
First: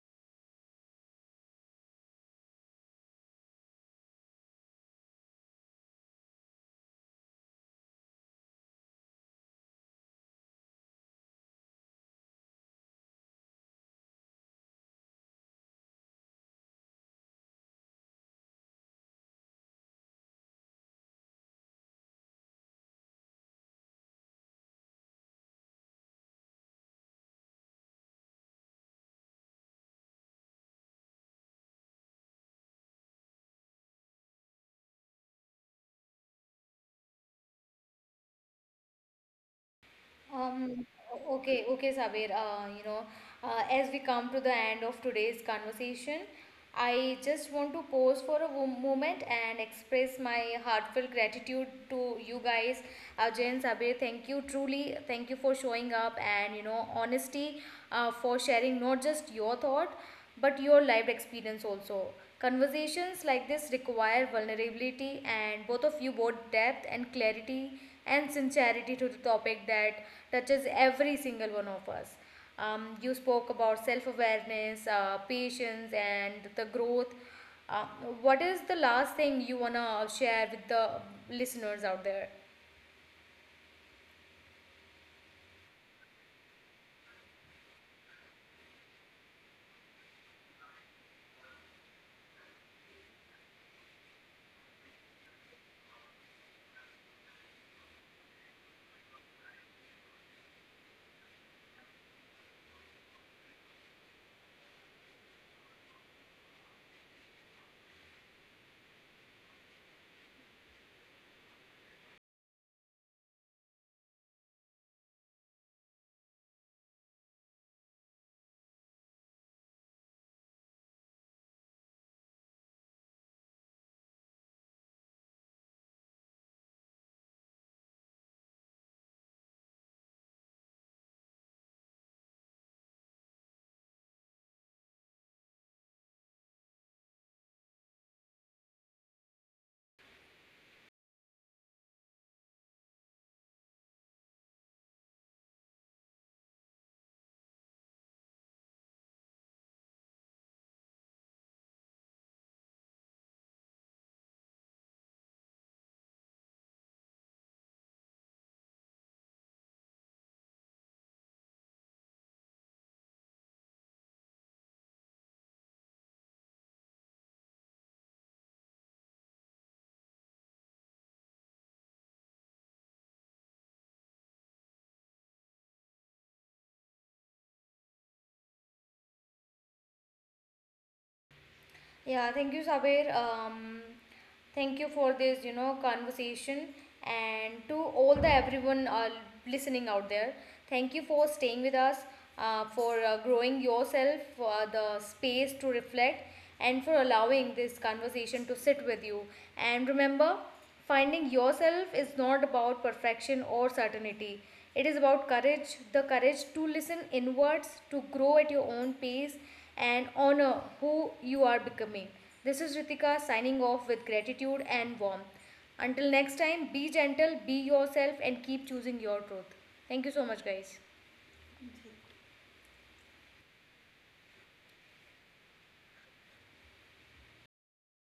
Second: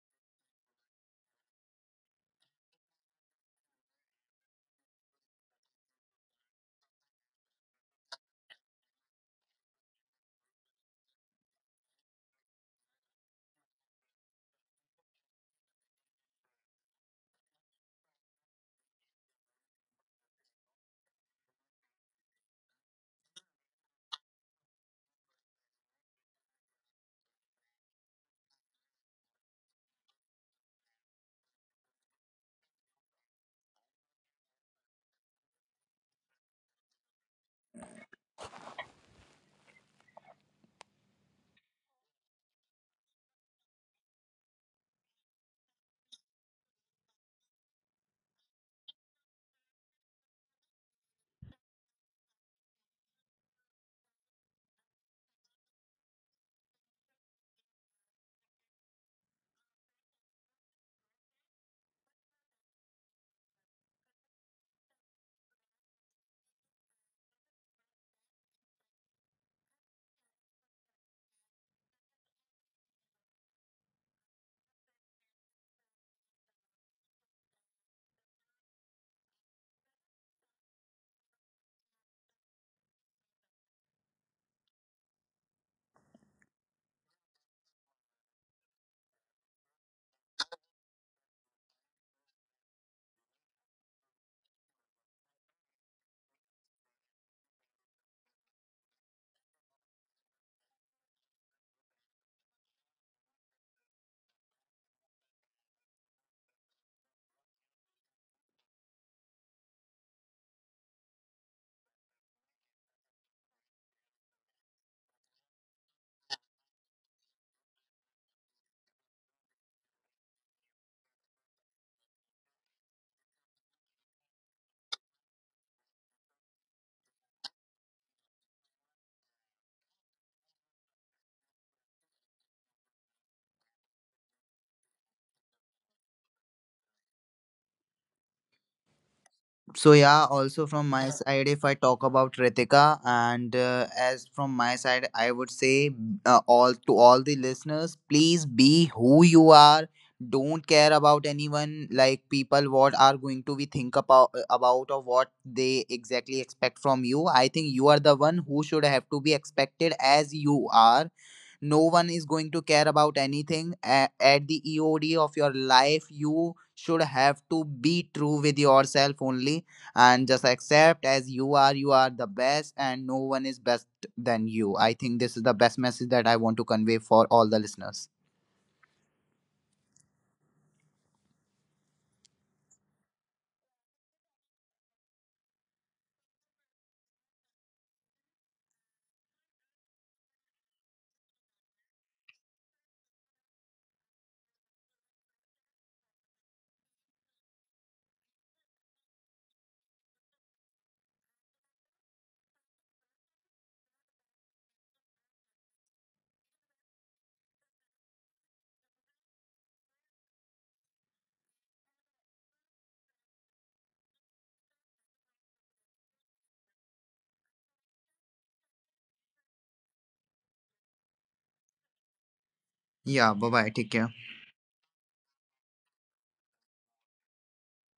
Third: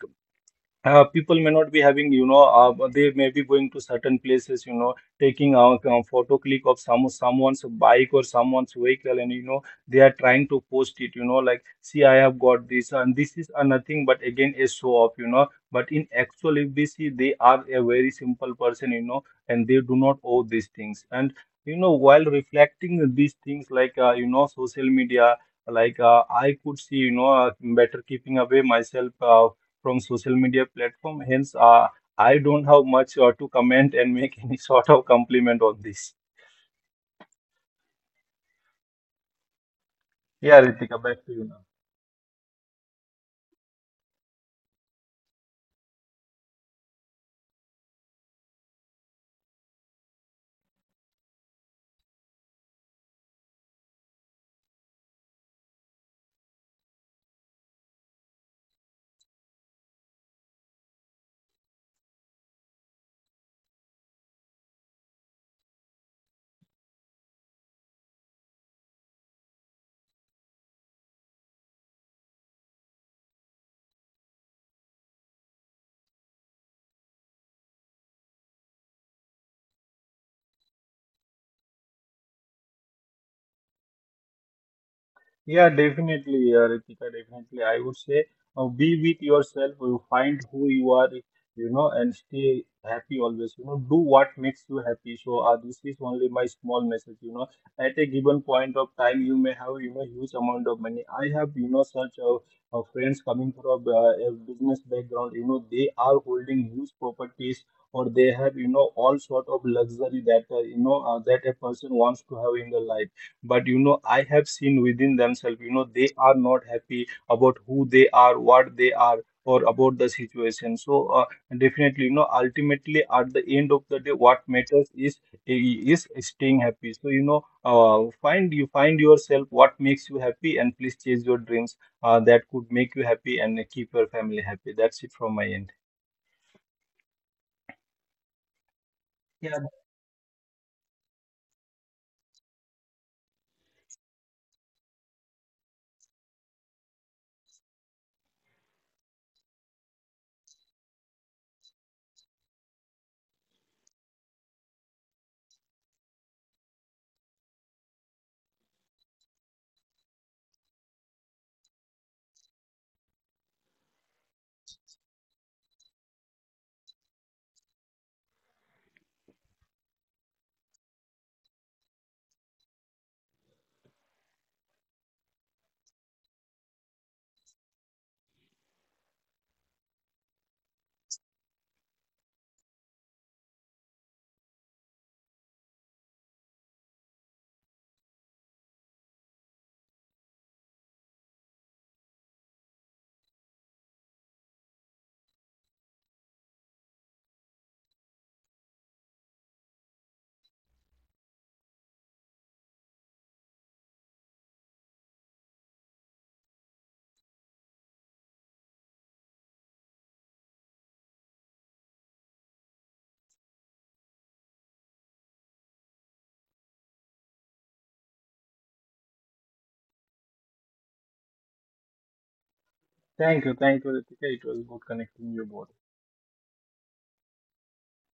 S3: people may not be having, you know, they may be going to certain places, you know, taking a, photo click of some someone's bike or someone's vehicle, and you know, they are trying to post it, you know, like, see, I have got this, and this is nothing but again a show off, you know. But in actual, if we see, they are a very simple person, you know, and they do not owe these things. And you know, while reflecting these things, like you know, social media. Like I could see, you know, better keeping away myself from social media platform. Hence, I don't have much to comment and make any sort of compliment on this. Yeah,
S1: Um,
S3: Ritika, back to you now.
S1: okay, okay, Sabir. You know, as we come to the end of today's conversation, I just want to pause for a moment and express my heartfelt gratitude to you guys, Ajay and Sabir. Thank you truly. Thank you for showing up and you know honesty, for sharing not just your thought but your lived experience also. Conversations like this require vulnerability, and both of you brought depth and clarity and sincerity to the topic that touches every single one of us. You spoke about self awareness, patience, and the growth. Uh, what is the last thing you want to share with the listeners out there?
S3: Yeah, definitely, Ritika, definitely. I would say, be with yourself, you find who you are, you know, and stay happy always. You know, do what makes you happy. So, this is only my small message. You know, at a given point of time, you may have, you know, huge amount of money. I have, you know, such friends coming from a business background. You know, they are holding huge properties. Or they have, you know, all sort of luxury that you know that a person wants to have in their life. But you know, I have seen within themselves, you know, they are not happy about who they are, what they are, or about the situation. So definitely, you know, ultimately, at the end of the day, what matters is staying happy. So you know, find you find yourself what makes you happy, and please chase your dreams that could make you happy, and keep your family happy. That's it from my end. Yeah,
S2: So yeah, also from my side, if I talk about Ritika, and as from my side, I would say all to all the listeners, please be who you are. Don't care about anyone like people what are going to be think about or what they exactly expect from you. I think you are the one who should have to be expected as you are. No one is going to care about anything. At the eod of your life you should have to be true with yourself only, and just accept as you are. You are the best and no one is best than you. I think this is the best message that I want to convey for all the listeners.
S1: Yeah, thank you, Sabir. Thank you for this, you know, conversation, and to all the everyone listening out there, thank you for staying with us, for growing yourself, for the space to reflect, and for allowing this conversation to sit with you. And remember, finding yourself is not about perfection or certainty. It is about courage, the courage to listen inwards, to grow at your own pace, and honor who you are becoming. This is Ritika signing off with gratitude and warmth. Until next time, be gentle, be yourself, and keep choosing your truth. Thank you so much, guys.
S2: Yeah, bye
S3: thank
S2: bye,
S3: you,
S2: take
S3: Ritika.
S2: care.
S3: It was good connecting you both.